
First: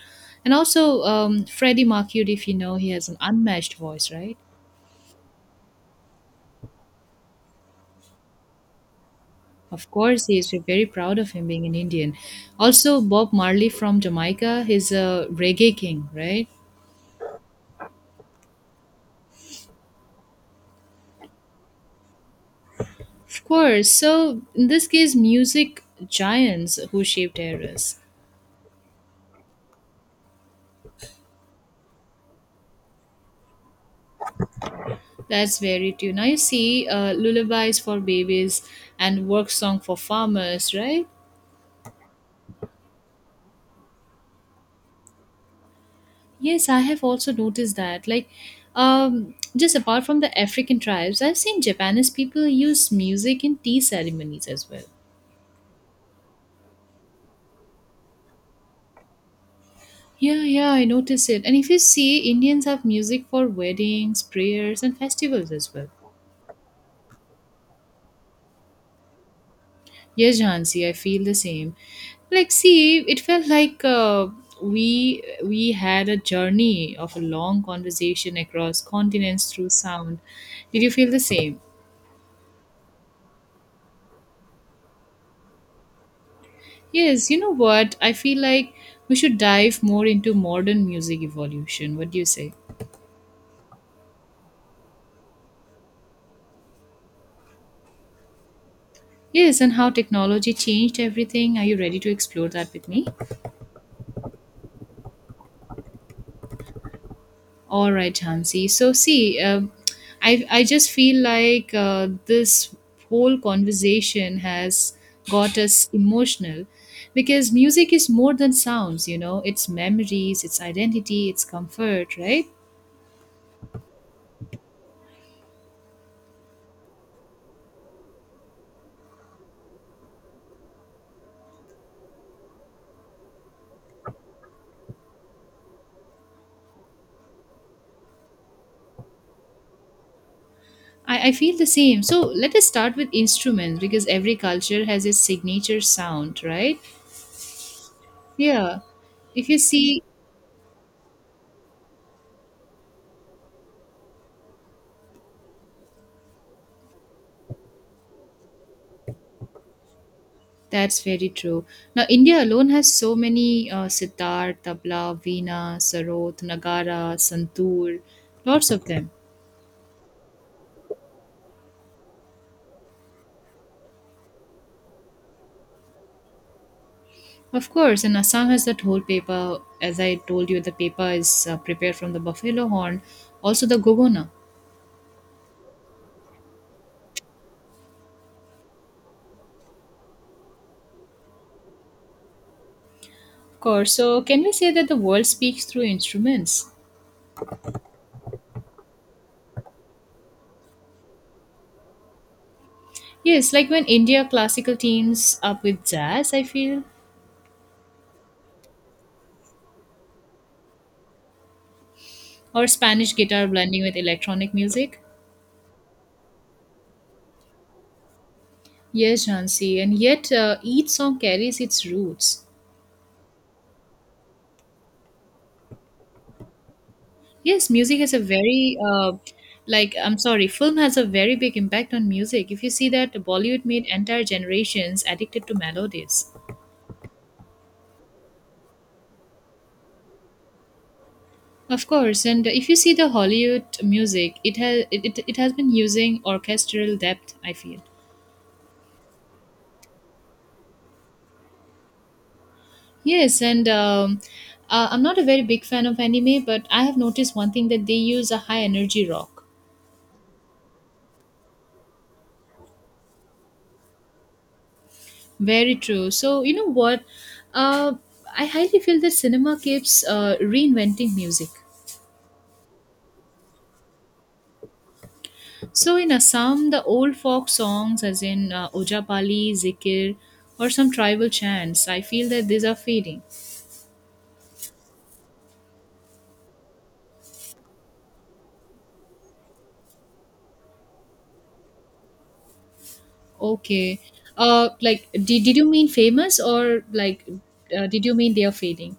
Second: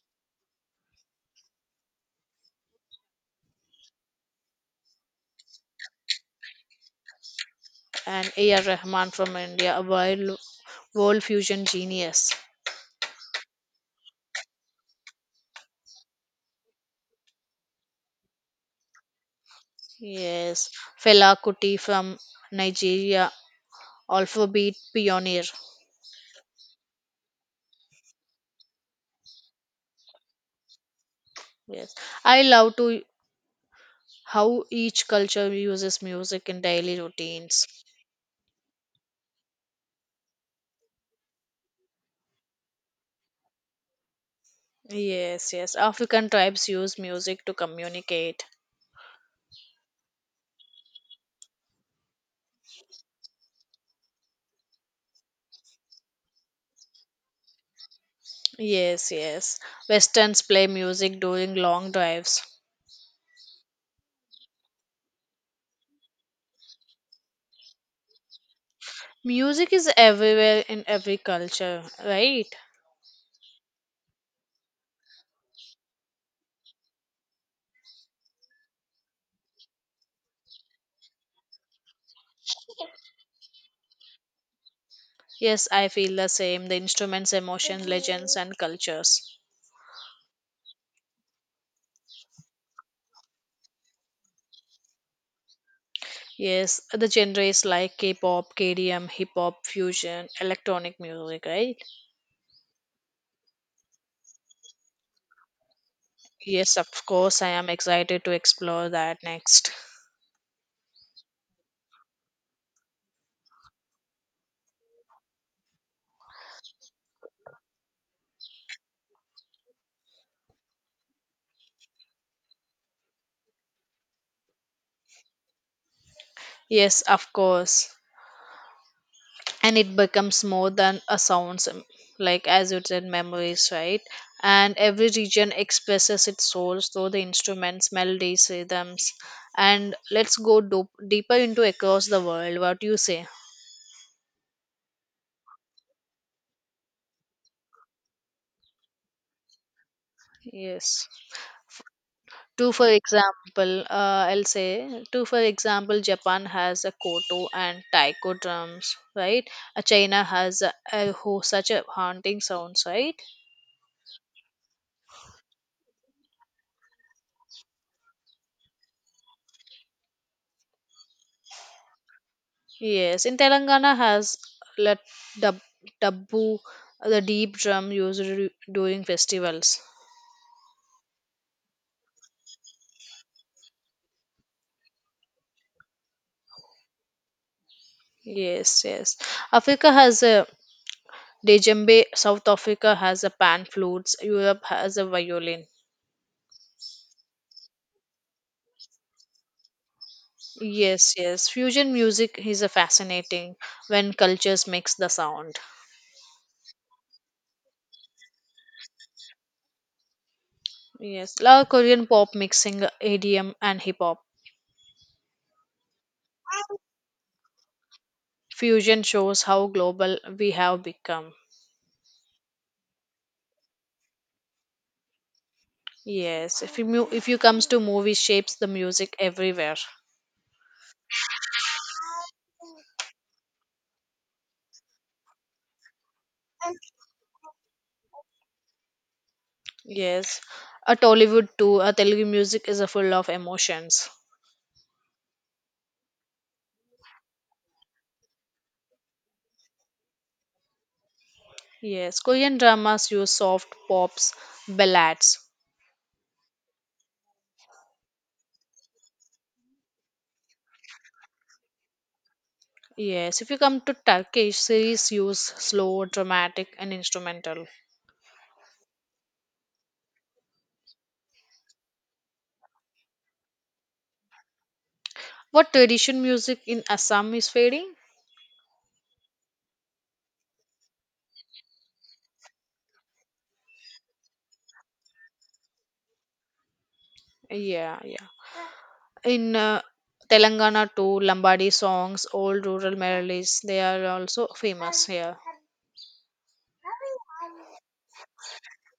[SPEAKER 2] and also Freddie Mercury. If you know, he has an unmatched voice, right?
[SPEAKER 1] and A.R. Rahman from India, a
[SPEAKER 2] Of course, he
[SPEAKER 1] world,
[SPEAKER 2] is. We're very proud
[SPEAKER 1] world
[SPEAKER 2] of him
[SPEAKER 1] fusion
[SPEAKER 2] being an Indian.
[SPEAKER 1] genius.
[SPEAKER 2] Also, Bob Marley from Jamaica. He's a reggae king, right?
[SPEAKER 1] Yes, Fela Kuti from Nigeria,
[SPEAKER 2] Of course. So in
[SPEAKER 1] alphabet
[SPEAKER 2] this case,
[SPEAKER 1] pioneer.
[SPEAKER 2] music giants who shaped eras.
[SPEAKER 1] Yes, I love to how each culture
[SPEAKER 2] That's very
[SPEAKER 1] uses
[SPEAKER 2] true. Now you
[SPEAKER 1] music in
[SPEAKER 2] see,
[SPEAKER 1] daily routines.
[SPEAKER 2] lullabies for babies and work song for farmers, right?
[SPEAKER 1] Yes, yes, African tribes
[SPEAKER 2] Yes, I
[SPEAKER 1] use
[SPEAKER 2] have also
[SPEAKER 1] music to
[SPEAKER 2] noticed that. Like,
[SPEAKER 1] communicate.
[SPEAKER 2] just apart from the African tribes, I've seen Japanese people use music in tea ceremonies as well.
[SPEAKER 1] Yes, yes, Westerns
[SPEAKER 2] Yeah,
[SPEAKER 1] play
[SPEAKER 2] yeah, I
[SPEAKER 1] music
[SPEAKER 2] noticed it.
[SPEAKER 1] during
[SPEAKER 2] And if you
[SPEAKER 1] long
[SPEAKER 2] see,
[SPEAKER 1] drives.
[SPEAKER 2] Indians have music for weddings, prayers, and festivals as well.
[SPEAKER 1] Music is
[SPEAKER 2] Yes,
[SPEAKER 1] everywhere in
[SPEAKER 2] Jhansi, I
[SPEAKER 1] every
[SPEAKER 2] feel the same.
[SPEAKER 1] culture, right?
[SPEAKER 2] Like, see, it felt like we had a journey of a long conversation across continents through sound. Did you feel the same?
[SPEAKER 1] Yes, I feel the same. The
[SPEAKER 2] Yes,
[SPEAKER 1] instruments,
[SPEAKER 2] you know
[SPEAKER 1] emotion,
[SPEAKER 2] what? I
[SPEAKER 1] legends,
[SPEAKER 2] feel
[SPEAKER 1] and
[SPEAKER 2] like we
[SPEAKER 1] cultures.
[SPEAKER 2] should dive more into modern music evolution. What do you say?
[SPEAKER 1] Yes, the genres like K-pop, KDM, hip
[SPEAKER 2] Yes,
[SPEAKER 1] hop,
[SPEAKER 2] and how
[SPEAKER 1] fusion,
[SPEAKER 2] technology changed
[SPEAKER 1] electronic music,
[SPEAKER 2] everything. Are
[SPEAKER 1] right?
[SPEAKER 2] you ready to explore that with me?
[SPEAKER 1] Yes, of course, I am
[SPEAKER 2] All right,
[SPEAKER 1] excited to
[SPEAKER 2] Hansi.
[SPEAKER 1] explore
[SPEAKER 2] So,
[SPEAKER 1] that
[SPEAKER 2] see,
[SPEAKER 1] next.
[SPEAKER 2] I just feel like this whole conversation has got us emotional because music is more than sounds, you know, it's memories, it's identity, it's comfort, right?
[SPEAKER 1] Yes, of course. And it becomes more than a sounds like as you said memories, right? And every region expresses its souls through the instruments, melodies, rhythms, and let's go
[SPEAKER 2] I
[SPEAKER 1] deeper
[SPEAKER 2] feel
[SPEAKER 1] into
[SPEAKER 2] the same.
[SPEAKER 1] across the
[SPEAKER 2] So let
[SPEAKER 1] world,
[SPEAKER 2] us
[SPEAKER 1] what do
[SPEAKER 2] start
[SPEAKER 1] you
[SPEAKER 2] with
[SPEAKER 1] say?
[SPEAKER 2] instruments because every culture has its signature sound, right? Yeah. If you see,
[SPEAKER 1] Yes, to for example, I'll say to for example Japan has a koto and taiko drums, right? China has
[SPEAKER 2] that's
[SPEAKER 1] a
[SPEAKER 2] very true.
[SPEAKER 1] such a
[SPEAKER 2] Now,
[SPEAKER 1] haunting
[SPEAKER 2] India alone
[SPEAKER 1] sounds,
[SPEAKER 2] has so
[SPEAKER 1] right?
[SPEAKER 2] many sitar, tabla, veena, sarod, nagara, santoor, lots of them.
[SPEAKER 1] Yes, in Telangana has let dab, dabbu, the deep
[SPEAKER 2] Of
[SPEAKER 1] drum
[SPEAKER 2] course, and
[SPEAKER 1] used
[SPEAKER 2] Assam has that whole
[SPEAKER 1] during
[SPEAKER 2] paper.
[SPEAKER 1] festivals.
[SPEAKER 2] As I told you, the paper is prepared from the buffalo horn, also the gogona.
[SPEAKER 1] Yes, yes. Africa has a djembe. South Africa has a
[SPEAKER 2] Of
[SPEAKER 1] pan
[SPEAKER 2] course.
[SPEAKER 1] flutes.
[SPEAKER 2] So, can we
[SPEAKER 1] Europe
[SPEAKER 2] say that
[SPEAKER 1] has
[SPEAKER 2] the
[SPEAKER 1] a
[SPEAKER 2] world speaks
[SPEAKER 1] violin.
[SPEAKER 2] through instruments?
[SPEAKER 1] Yes, yes. Fusion music is a
[SPEAKER 2] Yes,
[SPEAKER 1] fascinating
[SPEAKER 2] like when
[SPEAKER 1] when
[SPEAKER 2] India
[SPEAKER 1] cultures
[SPEAKER 2] classical
[SPEAKER 1] mix the
[SPEAKER 2] teams
[SPEAKER 1] sound.
[SPEAKER 2] up with jazz, I feel,
[SPEAKER 1] Yes, love Korean pop
[SPEAKER 2] or
[SPEAKER 1] mixing
[SPEAKER 2] Spanish guitar
[SPEAKER 1] EDM and
[SPEAKER 2] blending
[SPEAKER 1] hip
[SPEAKER 2] with
[SPEAKER 1] hop.
[SPEAKER 2] electronic music.
[SPEAKER 1] Fusion
[SPEAKER 2] Yes,
[SPEAKER 1] shows how
[SPEAKER 2] Jhansi, and
[SPEAKER 1] global
[SPEAKER 2] yet
[SPEAKER 1] we have
[SPEAKER 2] each song
[SPEAKER 1] become.
[SPEAKER 2] carries its roots.
[SPEAKER 1] Yes, if if you comes
[SPEAKER 2] Yes,
[SPEAKER 1] to
[SPEAKER 2] music
[SPEAKER 1] movie
[SPEAKER 2] has a
[SPEAKER 1] shapes the
[SPEAKER 2] very,
[SPEAKER 1] music everywhere.
[SPEAKER 2] like, I'm sorry, film has a very big impact on music. If you see that, Bollywood made entire generations addicted to melodies.
[SPEAKER 1] Yes, a Tollywood too.
[SPEAKER 2] Of
[SPEAKER 1] A Telugu
[SPEAKER 2] course, and
[SPEAKER 1] music
[SPEAKER 2] if you
[SPEAKER 1] is a
[SPEAKER 2] see the
[SPEAKER 1] full of
[SPEAKER 2] Hollywood
[SPEAKER 1] emotions.
[SPEAKER 2] music, it has been using orchestral depth, I feel.
[SPEAKER 1] Yes, Korean dramas use
[SPEAKER 2] Yes, and
[SPEAKER 1] soft pops,
[SPEAKER 2] I'm not a
[SPEAKER 1] ballads.
[SPEAKER 2] very big fan of anime, but I have noticed one thing that they use a high energy rock.
[SPEAKER 1] Yes, if you come to Turkish series, use
[SPEAKER 2] Very
[SPEAKER 1] slow,
[SPEAKER 2] true. So, you know
[SPEAKER 1] dramatic, and
[SPEAKER 2] what?
[SPEAKER 1] instrumental.
[SPEAKER 2] Uh, I highly feel that cinema keeps reinventing music.
[SPEAKER 1] What
[SPEAKER 2] So, in
[SPEAKER 1] tradition music
[SPEAKER 2] Assam, the
[SPEAKER 1] in
[SPEAKER 2] old
[SPEAKER 1] Assam is
[SPEAKER 2] folk
[SPEAKER 1] fading?
[SPEAKER 2] songs, as in Ojapali, Zikir, or some tribal chants, I feel that these are fading.
[SPEAKER 1] Yeah, yeah. In Telangana too, Lambadi songs, old rural melodies, they
[SPEAKER 2] Okay.
[SPEAKER 1] are also famous
[SPEAKER 2] Like,
[SPEAKER 1] here.
[SPEAKER 2] did you mean famous or like, did you mean they are fading?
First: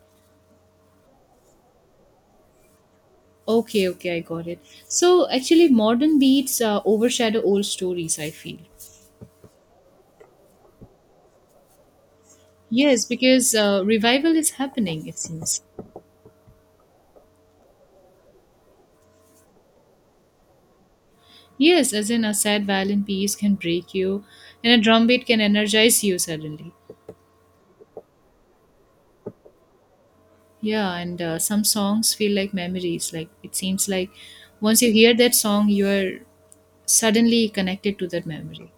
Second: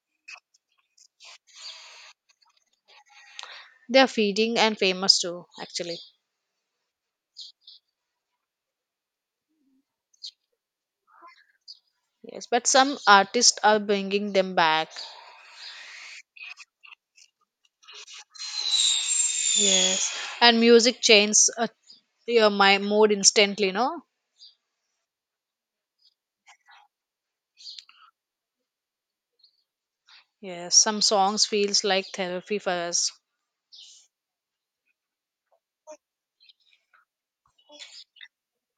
[SPEAKER 2] Okay,
[SPEAKER 1] They are
[SPEAKER 2] okay, I got
[SPEAKER 1] fading
[SPEAKER 2] it.
[SPEAKER 1] and famous
[SPEAKER 2] So
[SPEAKER 1] too,
[SPEAKER 2] actually,
[SPEAKER 1] actually.
[SPEAKER 2] modern beats overshadow old stories, I feel.
[SPEAKER 1] Yes, but some
[SPEAKER 2] Yes, because
[SPEAKER 1] artists are bringing
[SPEAKER 2] revival is
[SPEAKER 1] them back.
[SPEAKER 2] happening, it seems.
[SPEAKER 1] Yes, and music changes
[SPEAKER 2] Yes, as in a
[SPEAKER 1] your
[SPEAKER 2] sad
[SPEAKER 1] my
[SPEAKER 2] violin
[SPEAKER 1] mood
[SPEAKER 2] piece can
[SPEAKER 1] instantly.
[SPEAKER 2] break
[SPEAKER 1] No.
[SPEAKER 2] you, and a drum beat can energize you suddenly.
[SPEAKER 1] Yes,
[SPEAKER 2] Yeah,
[SPEAKER 1] some
[SPEAKER 2] and
[SPEAKER 1] songs
[SPEAKER 2] some
[SPEAKER 1] feels like
[SPEAKER 2] songs feel like
[SPEAKER 1] therapy for us.
[SPEAKER 2] memories. Like it seems like once you hear that song, you are suddenly connected to that memory.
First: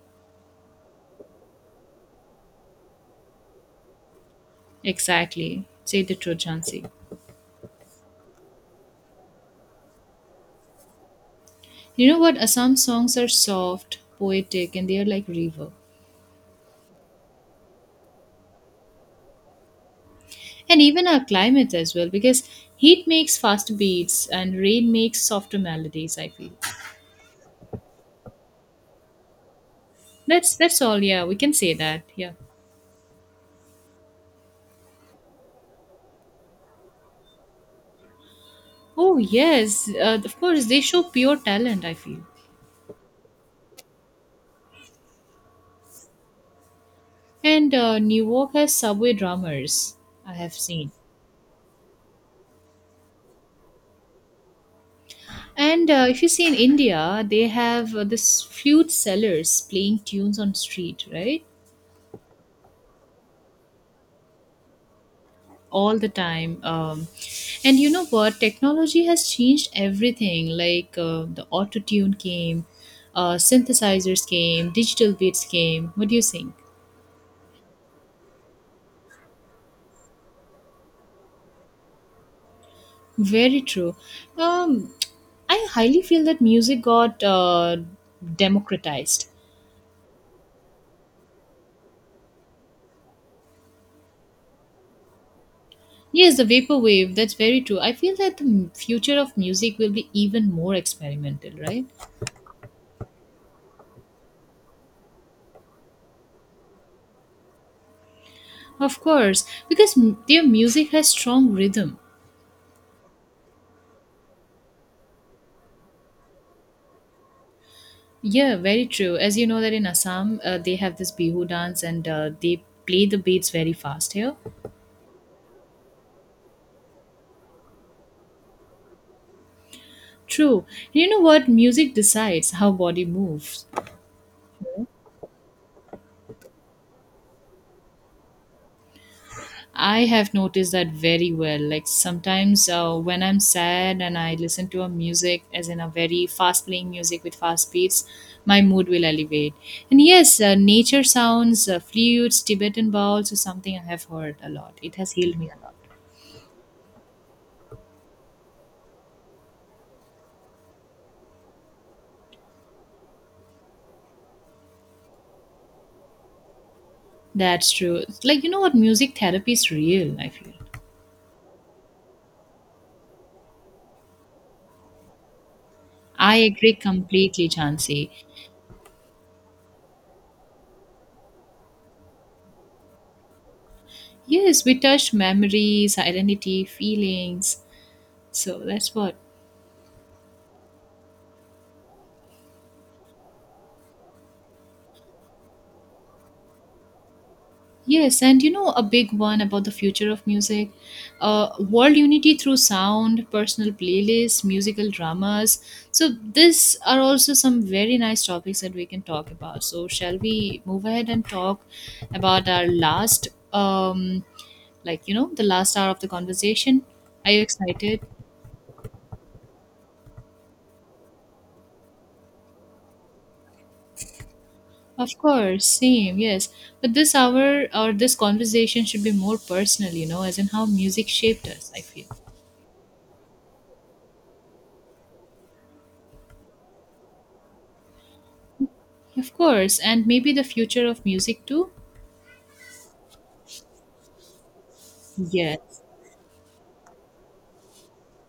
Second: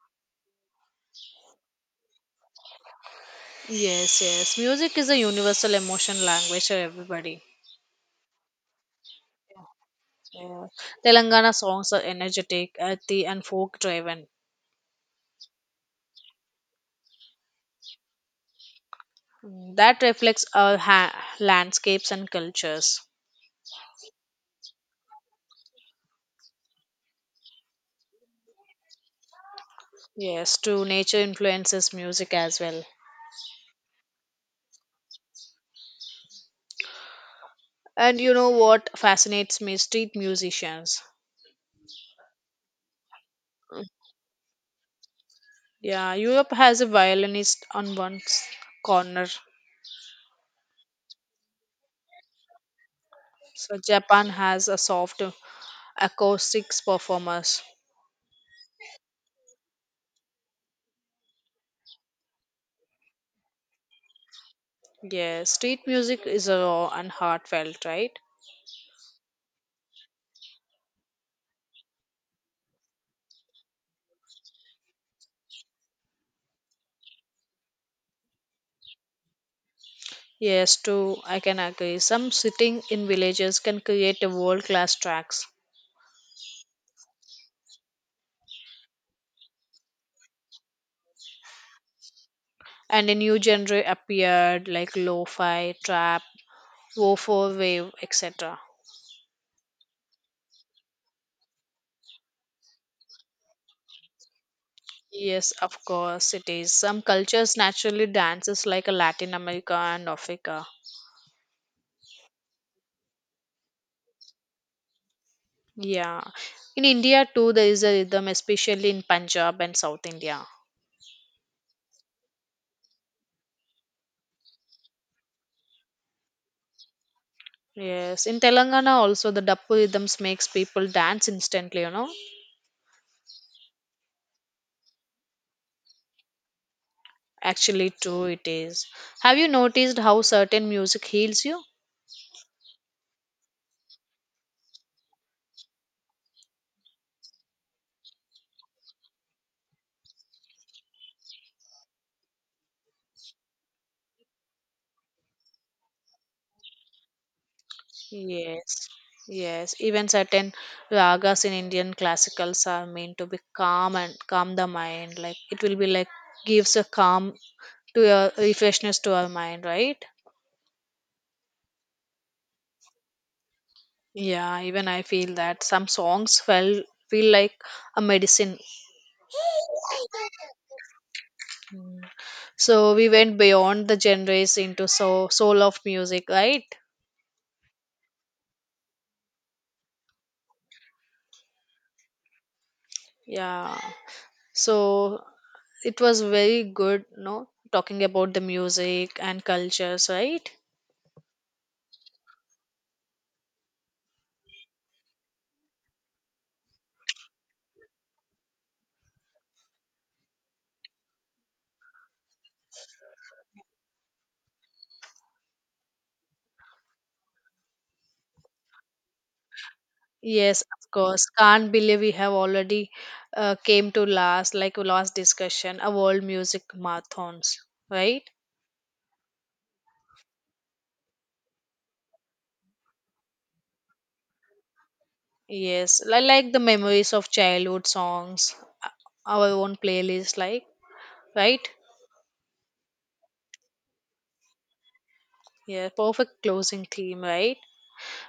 [SPEAKER 1] Yes, yes. Music is a
[SPEAKER 2] Exactly.
[SPEAKER 1] universal
[SPEAKER 2] Say the
[SPEAKER 1] emotion
[SPEAKER 2] truth,
[SPEAKER 1] language for
[SPEAKER 2] Jansi.
[SPEAKER 1] everybody. Yeah. Telangana songs are
[SPEAKER 2] You know what?
[SPEAKER 1] energetic,
[SPEAKER 2] Assam songs
[SPEAKER 1] earthy,
[SPEAKER 2] are
[SPEAKER 1] and folk
[SPEAKER 2] soft,
[SPEAKER 1] driven.
[SPEAKER 2] poetic, and they are like river.
[SPEAKER 1] That reflects our
[SPEAKER 2] And even our climate as well
[SPEAKER 1] landscapes and
[SPEAKER 2] because
[SPEAKER 1] cultures.
[SPEAKER 2] heat makes faster beats and rain makes softer melodies, I feel. that's
[SPEAKER 1] Yes,
[SPEAKER 2] that's
[SPEAKER 1] true
[SPEAKER 2] all,
[SPEAKER 1] nature
[SPEAKER 2] yeah, we can say
[SPEAKER 1] influences
[SPEAKER 2] that. Yeah.
[SPEAKER 1] music as well. And you know what
[SPEAKER 2] Oh
[SPEAKER 1] fascinates
[SPEAKER 2] yes,
[SPEAKER 1] me? Street
[SPEAKER 2] of course they
[SPEAKER 1] musicians.
[SPEAKER 2] show pure talent, I feel.
[SPEAKER 1] Yeah, Europe has a violinist
[SPEAKER 2] And
[SPEAKER 1] on
[SPEAKER 2] New York has subway
[SPEAKER 1] corner.
[SPEAKER 2] drummers, I have seen.
[SPEAKER 1] So Japan has a soft
[SPEAKER 2] And if you see in
[SPEAKER 1] acoustics
[SPEAKER 2] India, they
[SPEAKER 1] performers.
[SPEAKER 2] have this flute sellers playing tunes on street, right?
[SPEAKER 1] Yeah, street
[SPEAKER 2] All the
[SPEAKER 1] music is
[SPEAKER 2] time.
[SPEAKER 1] raw and
[SPEAKER 2] And
[SPEAKER 1] heartfelt,
[SPEAKER 2] you know
[SPEAKER 1] right?
[SPEAKER 2] what, technology has changed everything, like the auto tune came, synthesizers came, digital beats came. What do you think?
[SPEAKER 1] Yes, too, I can agree. Some sitting in villages
[SPEAKER 2] Very
[SPEAKER 1] can
[SPEAKER 2] true.
[SPEAKER 1] create a
[SPEAKER 2] um,
[SPEAKER 1] world-class tracks.
[SPEAKER 2] I highly feel that music got democratized.
[SPEAKER 1] And a new genre appeared like lo-fi, trap,
[SPEAKER 2] Yes, the vaporwave,
[SPEAKER 1] 4
[SPEAKER 2] that's very true.
[SPEAKER 1] wave,
[SPEAKER 2] I feel that
[SPEAKER 1] etc.
[SPEAKER 2] future of music will be even more experimental, right?
[SPEAKER 1] Yes, of course it is. Some cultures naturally dances like a
[SPEAKER 2] Of
[SPEAKER 1] Latin
[SPEAKER 2] course
[SPEAKER 1] America
[SPEAKER 2] because
[SPEAKER 1] and
[SPEAKER 2] their
[SPEAKER 1] Africa.
[SPEAKER 2] music has strong rhythm.
[SPEAKER 1] Yeah. In India too there is a rhythm,
[SPEAKER 2] Yeah, very
[SPEAKER 1] especially in
[SPEAKER 2] true. As you
[SPEAKER 1] Punjab
[SPEAKER 2] know that
[SPEAKER 1] and
[SPEAKER 2] in
[SPEAKER 1] South
[SPEAKER 2] Assam,
[SPEAKER 1] India.
[SPEAKER 2] they have this Bihu dance and they play the beats very fast here.
[SPEAKER 1] Yes. In Telangana also the Dappu rhythms makes
[SPEAKER 2] True.
[SPEAKER 1] people
[SPEAKER 2] You know
[SPEAKER 1] dance
[SPEAKER 2] what?
[SPEAKER 1] instantly, you
[SPEAKER 2] Music
[SPEAKER 1] know.
[SPEAKER 2] decides how body moves.
[SPEAKER 1] Actually true it is. Have you noticed
[SPEAKER 2] I
[SPEAKER 1] how
[SPEAKER 2] have
[SPEAKER 1] certain
[SPEAKER 2] noticed that
[SPEAKER 1] music
[SPEAKER 2] very
[SPEAKER 1] heals
[SPEAKER 2] well.
[SPEAKER 1] you?
[SPEAKER 2] Like sometimes when I'm sad and I listen to a music, as in a very fast playing music with fast beats, my mood will elevate. And yes, nature sounds, flutes, Tibetan bowls, or something I have heard a lot. It has healed me a lot.
[SPEAKER 1] Yes. Yes. Even certain ragas in Indian classicals are meant to be calm and calm the mind. Like it will be like gives a calm
[SPEAKER 2] That's
[SPEAKER 1] to
[SPEAKER 2] true.
[SPEAKER 1] your
[SPEAKER 2] Like you know what?
[SPEAKER 1] refreshness to
[SPEAKER 2] Music
[SPEAKER 1] our
[SPEAKER 2] therapy
[SPEAKER 1] mind,
[SPEAKER 2] is
[SPEAKER 1] right?
[SPEAKER 2] real, I feel.
[SPEAKER 1] Yeah, even I feel that some
[SPEAKER 2] I
[SPEAKER 1] songs
[SPEAKER 2] agree
[SPEAKER 1] felt feel
[SPEAKER 2] completely,
[SPEAKER 1] like a
[SPEAKER 2] Chansey.
[SPEAKER 1] medicine. So we went beyond the genres
[SPEAKER 2] Yes, we
[SPEAKER 1] into
[SPEAKER 2] touched
[SPEAKER 1] so soul of
[SPEAKER 2] memories,
[SPEAKER 1] music, right?
[SPEAKER 2] identity, feelings. So that's what.
[SPEAKER 1] Yeah. So it was very good, no, talking
[SPEAKER 2] Yes,
[SPEAKER 1] about the
[SPEAKER 2] and you know, a big
[SPEAKER 1] music
[SPEAKER 2] one
[SPEAKER 1] and
[SPEAKER 2] about the
[SPEAKER 1] cultures,
[SPEAKER 2] future of
[SPEAKER 1] right?
[SPEAKER 2] music, world unity through sound, personal playlists, musical dramas. So, these are also some very nice topics that we can talk about. So, shall we move ahead and talk about our last, like, you know, the last hour of the conversation? Are you excited?
[SPEAKER 1] Yes, of course. Can't believe we have already came to last, like last
[SPEAKER 2] Of course,
[SPEAKER 1] discussion, a
[SPEAKER 2] same,
[SPEAKER 1] world
[SPEAKER 2] yes.
[SPEAKER 1] music
[SPEAKER 2] But this
[SPEAKER 1] marathons,
[SPEAKER 2] hour or this
[SPEAKER 1] right?
[SPEAKER 2] conversation should be more personal, you know, as in how music shaped us, I feel.
[SPEAKER 1] Yes, I like the memories of childhood songs, uh,
[SPEAKER 2] Of
[SPEAKER 1] our own
[SPEAKER 2] course, and maybe
[SPEAKER 1] playlist,
[SPEAKER 2] the
[SPEAKER 1] like
[SPEAKER 2] future of music
[SPEAKER 1] right.
[SPEAKER 2] too? Yes.
[SPEAKER 1] Yeah, perfect closing theme, right?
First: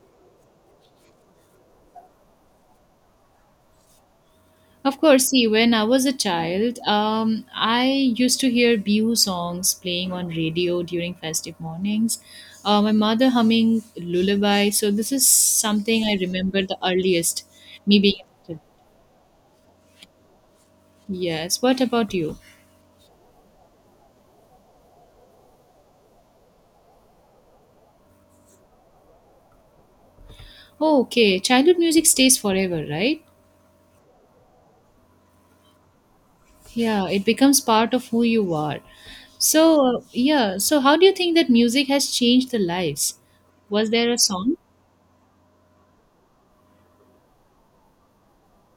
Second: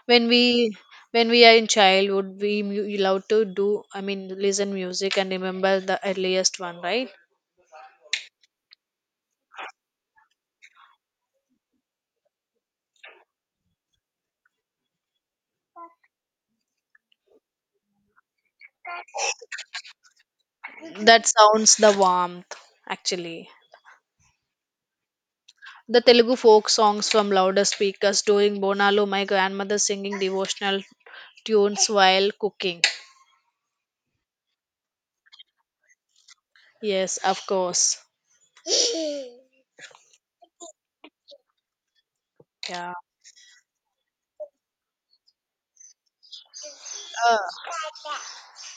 [SPEAKER 1] When we when we are in childhood, love to do. I mean, listen
[SPEAKER 2] Of
[SPEAKER 1] music
[SPEAKER 2] course,
[SPEAKER 1] and
[SPEAKER 2] see, when
[SPEAKER 1] remember
[SPEAKER 2] I
[SPEAKER 1] the
[SPEAKER 2] was a
[SPEAKER 1] earliest
[SPEAKER 2] child,
[SPEAKER 1] one, right?
[SPEAKER 2] I used to hear Bihu songs playing on radio during festive mornings. My mother humming lullaby. So this is something I remember the earliest, me being a kid.
[SPEAKER 1] That
[SPEAKER 2] Yes.
[SPEAKER 1] sounds
[SPEAKER 2] What
[SPEAKER 1] the
[SPEAKER 2] about you?
[SPEAKER 1] warmth actually. The Telugu folk songs from louder speakers during Bonalu, my grandmother singing devotional
[SPEAKER 2] Oh, okay, childhood
[SPEAKER 1] tunes
[SPEAKER 2] music
[SPEAKER 1] while
[SPEAKER 2] stays
[SPEAKER 1] cooking.
[SPEAKER 2] forever, right? Yeah,
[SPEAKER 1] Yes,
[SPEAKER 2] it
[SPEAKER 1] of
[SPEAKER 2] becomes part
[SPEAKER 1] course.
[SPEAKER 2] of who you are. So, yeah, so how do you think that music has changed the
[SPEAKER 1] Yeah.
[SPEAKER 2] lives? Was there a song?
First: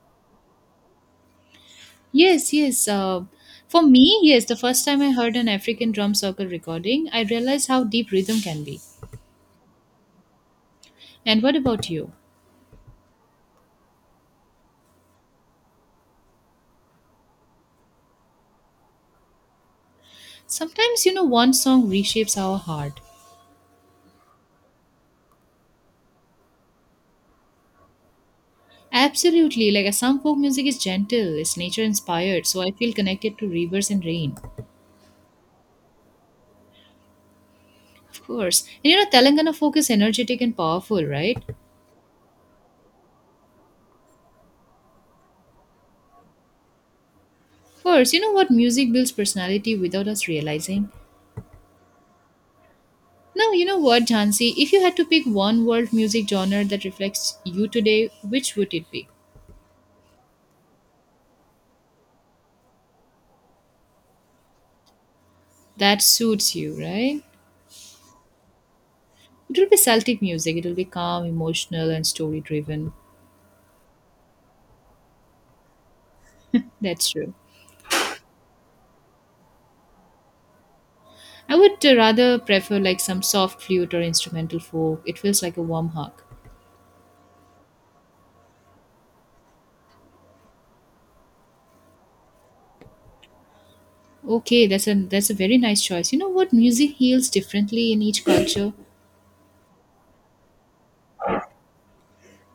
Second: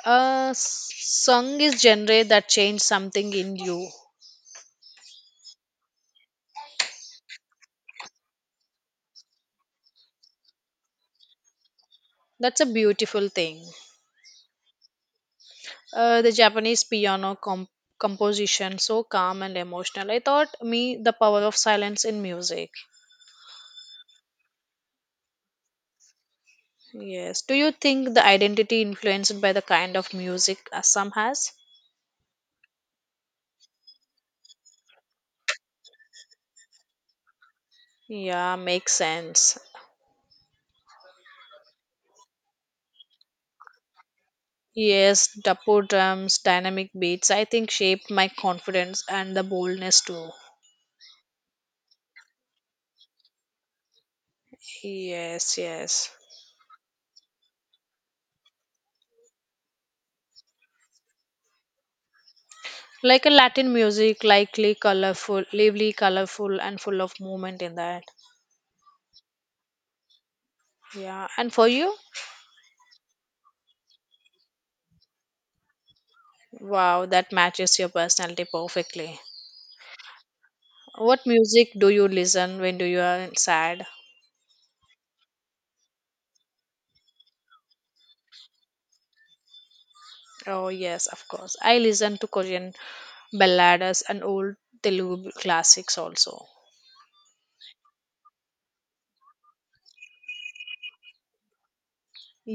[SPEAKER 1] A song is genre that
[SPEAKER 2] Yes,
[SPEAKER 1] changed
[SPEAKER 2] yes.
[SPEAKER 1] something in
[SPEAKER 2] For
[SPEAKER 1] you.
[SPEAKER 2] me, yes, the first time I heard an African drum circle recording, I realized how deep rhythm can be. And what about you?
[SPEAKER 1] That's a beautiful thing. The Japanese piano composition, so calm and emotional. I thought me
[SPEAKER 2] Sometimes,
[SPEAKER 1] the
[SPEAKER 2] you know,
[SPEAKER 1] power
[SPEAKER 2] one
[SPEAKER 1] of
[SPEAKER 2] song
[SPEAKER 1] silence in
[SPEAKER 2] reshapes our
[SPEAKER 1] music.
[SPEAKER 2] heart.
[SPEAKER 1] Yes. Do you think the identity influenced by the
[SPEAKER 2] Absolutely. Like,
[SPEAKER 1] kind of
[SPEAKER 2] some folk music
[SPEAKER 1] music
[SPEAKER 2] is
[SPEAKER 1] Assam
[SPEAKER 2] gentle,
[SPEAKER 1] has?
[SPEAKER 2] it's nature inspired, so I feel connected to rivers and rain. Of
[SPEAKER 1] Yeah,
[SPEAKER 2] course. And
[SPEAKER 1] makes
[SPEAKER 2] you know, Telangana
[SPEAKER 1] sense.
[SPEAKER 2] folk is energetic and powerful, right?
[SPEAKER 1] Yes, dappo drums, dynamic beats. I think shaped
[SPEAKER 2] First, you
[SPEAKER 1] my
[SPEAKER 2] know what? Music
[SPEAKER 1] confidence
[SPEAKER 2] builds
[SPEAKER 1] and the
[SPEAKER 2] personality
[SPEAKER 1] boldness
[SPEAKER 2] without us
[SPEAKER 1] too.
[SPEAKER 2] realizing. Now, you know what, Jansi? If you had to pick
[SPEAKER 1] Yes,
[SPEAKER 2] one world
[SPEAKER 1] yes.
[SPEAKER 2] music genre that reflects you today, which would it be?
[SPEAKER 1] Like a Latin music, likely colorful, lively,
[SPEAKER 2] That suits
[SPEAKER 1] colorful,
[SPEAKER 2] you,
[SPEAKER 1] and full of
[SPEAKER 2] right?
[SPEAKER 1] movement in that.
[SPEAKER 2] It will be Celtic music. It will be calm,
[SPEAKER 1] Yeah. And for
[SPEAKER 2] emotional,
[SPEAKER 1] you?
[SPEAKER 2] and story driven.
[SPEAKER 1] Wow,
[SPEAKER 2] That's
[SPEAKER 1] that
[SPEAKER 2] true.
[SPEAKER 1] matches your personality perfectly. What
[SPEAKER 2] I
[SPEAKER 1] music
[SPEAKER 2] would
[SPEAKER 1] do you
[SPEAKER 2] rather
[SPEAKER 1] listen when
[SPEAKER 2] prefer
[SPEAKER 1] do
[SPEAKER 2] like
[SPEAKER 1] you
[SPEAKER 2] some
[SPEAKER 1] are
[SPEAKER 2] soft
[SPEAKER 1] sad?
[SPEAKER 2] flute or instrumental folk. It feels like a warm hug.
[SPEAKER 1] Oh yes, of course. I listen to Korean ballads and old
[SPEAKER 2] Okay, that's a that's
[SPEAKER 1] Telugu
[SPEAKER 2] a very nice
[SPEAKER 1] classics
[SPEAKER 2] choice. You know
[SPEAKER 1] also.
[SPEAKER 2] what? Music heals differently in each culture.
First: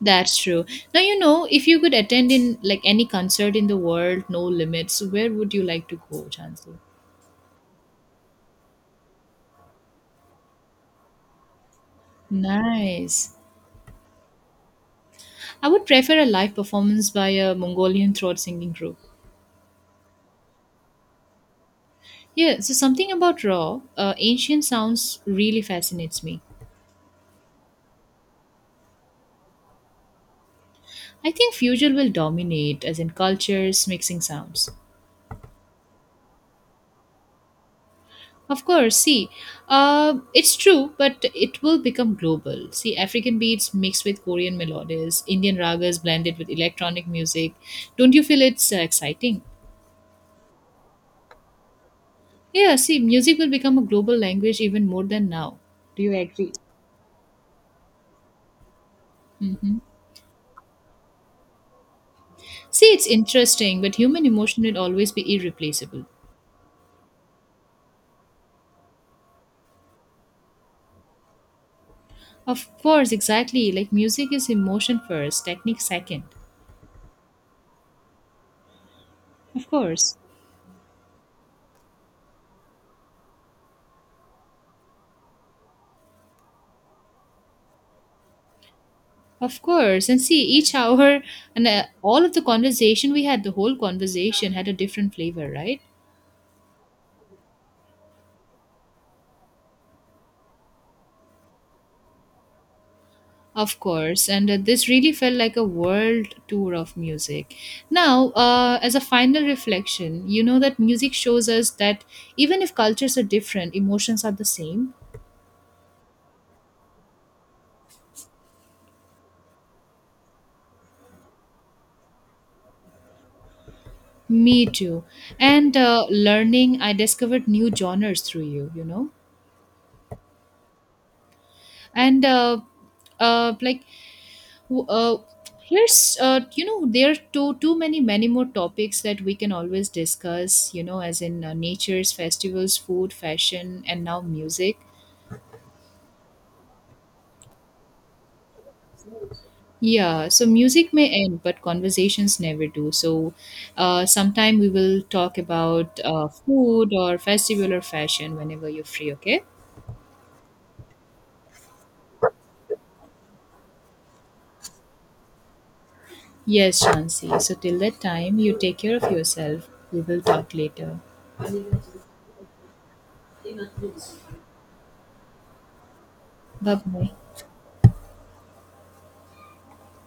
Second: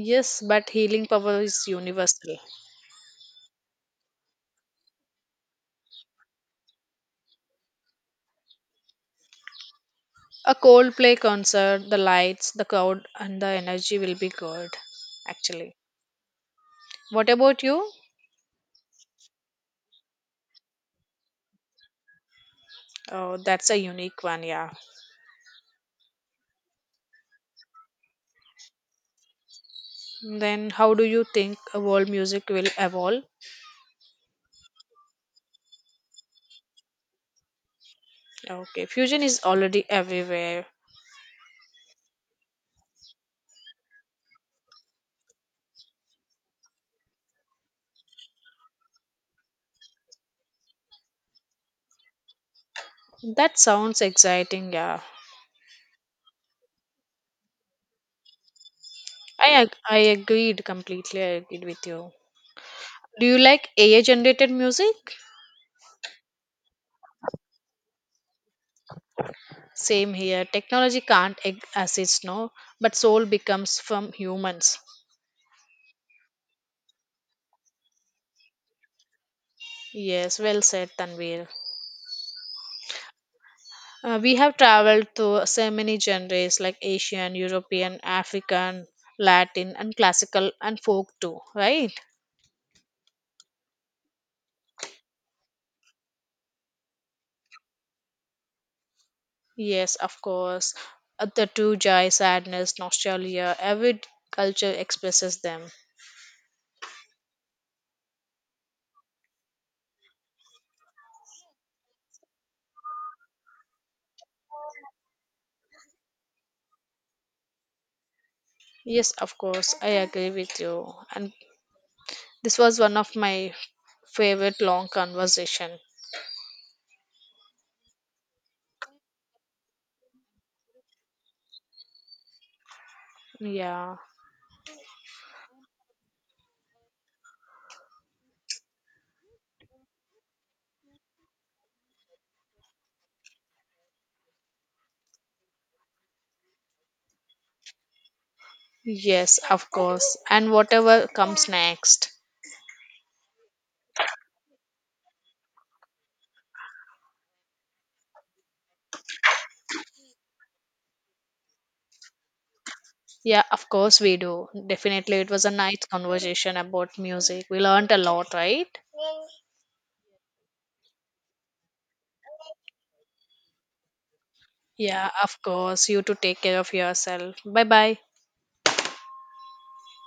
[SPEAKER 2] That's true.
[SPEAKER 1] but
[SPEAKER 2] Now
[SPEAKER 1] healing
[SPEAKER 2] you
[SPEAKER 1] power
[SPEAKER 2] know,
[SPEAKER 1] is
[SPEAKER 2] if you could attend
[SPEAKER 1] universal.
[SPEAKER 2] in like any concert in the world, no limits, where would you like to go, Chansu?
[SPEAKER 1] A Coldplay concert, the lights, the crowd,
[SPEAKER 2] Nice.
[SPEAKER 1] and the energy will be good.
[SPEAKER 2] I
[SPEAKER 1] Actually,
[SPEAKER 2] would prefer a live performance
[SPEAKER 1] what
[SPEAKER 2] by a
[SPEAKER 1] about you?
[SPEAKER 2] Mongolian throat singing group. Yeah, so something
[SPEAKER 1] Oh,
[SPEAKER 2] about
[SPEAKER 1] that's a
[SPEAKER 2] raw,
[SPEAKER 1] unique one,
[SPEAKER 2] ancient
[SPEAKER 1] yeah.
[SPEAKER 2] sounds really fascinates me.
[SPEAKER 1] Then, how do you
[SPEAKER 2] I think
[SPEAKER 1] think
[SPEAKER 2] fusion will
[SPEAKER 1] world music will
[SPEAKER 2] dominate, as in
[SPEAKER 1] evolve?
[SPEAKER 2] cultures mixing sounds. Of
[SPEAKER 1] Okay,
[SPEAKER 2] course,
[SPEAKER 1] fusion
[SPEAKER 2] see,
[SPEAKER 1] is already
[SPEAKER 2] it's
[SPEAKER 1] everywhere.
[SPEAKER 2] true, but it will become global. See, African beats mixed with Korean melodies, Indian ragas blended with electronic music. Don't you feel it's exciting? Yeah, see, music will
[SPEAKER 1] That
[SPEAKER 2] become a
[SPEAKER 1] sounds
[SPEAKER 2] global language
[SPEAKER 1] exciting,
[SPEAKER 2] even
[SPEAKER 1] yeah.
[SPEAKER 2] more than now. Do you agree?
[SPEAKER 1] I agreed completely. I agreed with you.
[SPEAKER 2] See, it's
[SPEAKER 1] Do you like
[SPEAKER 2] interesting, but
[SPEAKER 1] AI
[SPEAKER 2] human
[SPEAKER 1] generated
[SPEAKER 2] emotion will
[SPEAKER 1] music?
[SPEAKER 2] always be irreplaceable.
[SPEAKER 1] Same here. Technology can't assist, no,
[SPEAKER 2] Of
[SPEAKER 1] but
[SPEAKER 2] course,
[SPEAKER 1] soul
[SPEAKER 2] exactly.
[SPEAKER 1] becomes
[SPEAKER 2] Like
[SPEAKER 1] from
[SPEAKER 2] music is
[SPEAKER 1] humans.
[SPEAKER 2] emotion first, technique second. Of course.
[SPEAKER 1] Yes, well said, Tanvir. We have traveled to so many genres like Asian, European, African,
[SPEAKER 2] Of
[SPEAKER 1] Latin, and
[SPEAKER 2] course. And see,
[SPEAKER 1] classical
[SPEAKER 2] each
[SPEAKER 1] and folk
[SPEAKER 2] hour
[SPEAKER 1] too,
[SPEAKER 2] and
[SPEAKER 1] right?
[SPEAKER 2] all of the conversation we had, the whole conversation had a different flavor, right?
[SPEAKER 1] Yes, of course. The two joy, sadness, nostalgia,
[SPEAKER 2] Of
[SPEAKER 1] every
[SPEAKER 2] course. And
[SPEAKER 1] culture
[SPEAKER 2] this really felt
[SPEAKER 1] expresses
[SPEAKER 2] like a
[SPEAKER 1] them.
[SPEAKER 2] world tour of music. Now, as a final reflection, you know that music shows us that even if cultures are different, emotions are the same.
[SPEAKER 1] Yes, of course, I agree with you. And this was one of my favorite
[SPEAKER 2] Me
[SPEAKER 1] long
[SPEAKER 2] too. And
[SPEAKER 1] conversation.
[SPEAKER 2] learning, I discovered new genres through you, you know? And like
[SPEAKER 1] Yeah.
[SPEAKER 2] Who- Uh, here's you know there are too many more topics that we can always discuss. You know, as in nature's festivals, food, fashion, and now music.
[SPEAKER 1] Yes, of course.
[SPEAKER 2] Yeah, so
[SPEAKER 1] And
[SPEAKER 2] music
[SPEAKER 1] whatever
[SPEAKER 2] may end,
[SPEAKER 1] comes
[SPEAKER 2] but
[SPEAKER 1] next.
[SPEAKER 2] conversations never do. So, sometime we will talk about food or festival or fashion whenever you're free. Okay.
[SPEAKER 1] Yeah, of course we do. Definitely, it was a nice conversation
[SPEAKER 2] Yes,
[SPEAKER 1] about
[SPEAKER 2] Shansi.
[SPEAKER 1] music.
[SPEAKER 2] So
[SPEAKER 1] We
[SPEAKER 2] till
[SPEAKER 1] learned a
[SPEAKER 2] that
[SPEAKER 1] lot,
[SPEAKER 2] time, you
[SPEAKER 1] right?
[SPEAKER 2] take care of yourself. We will talk later.
[SPEAKER 1] Yeah, of course. You to take care of
[SPEAKER 2] Bye bye.
[SPEAKER 1] yourself. Bye bye.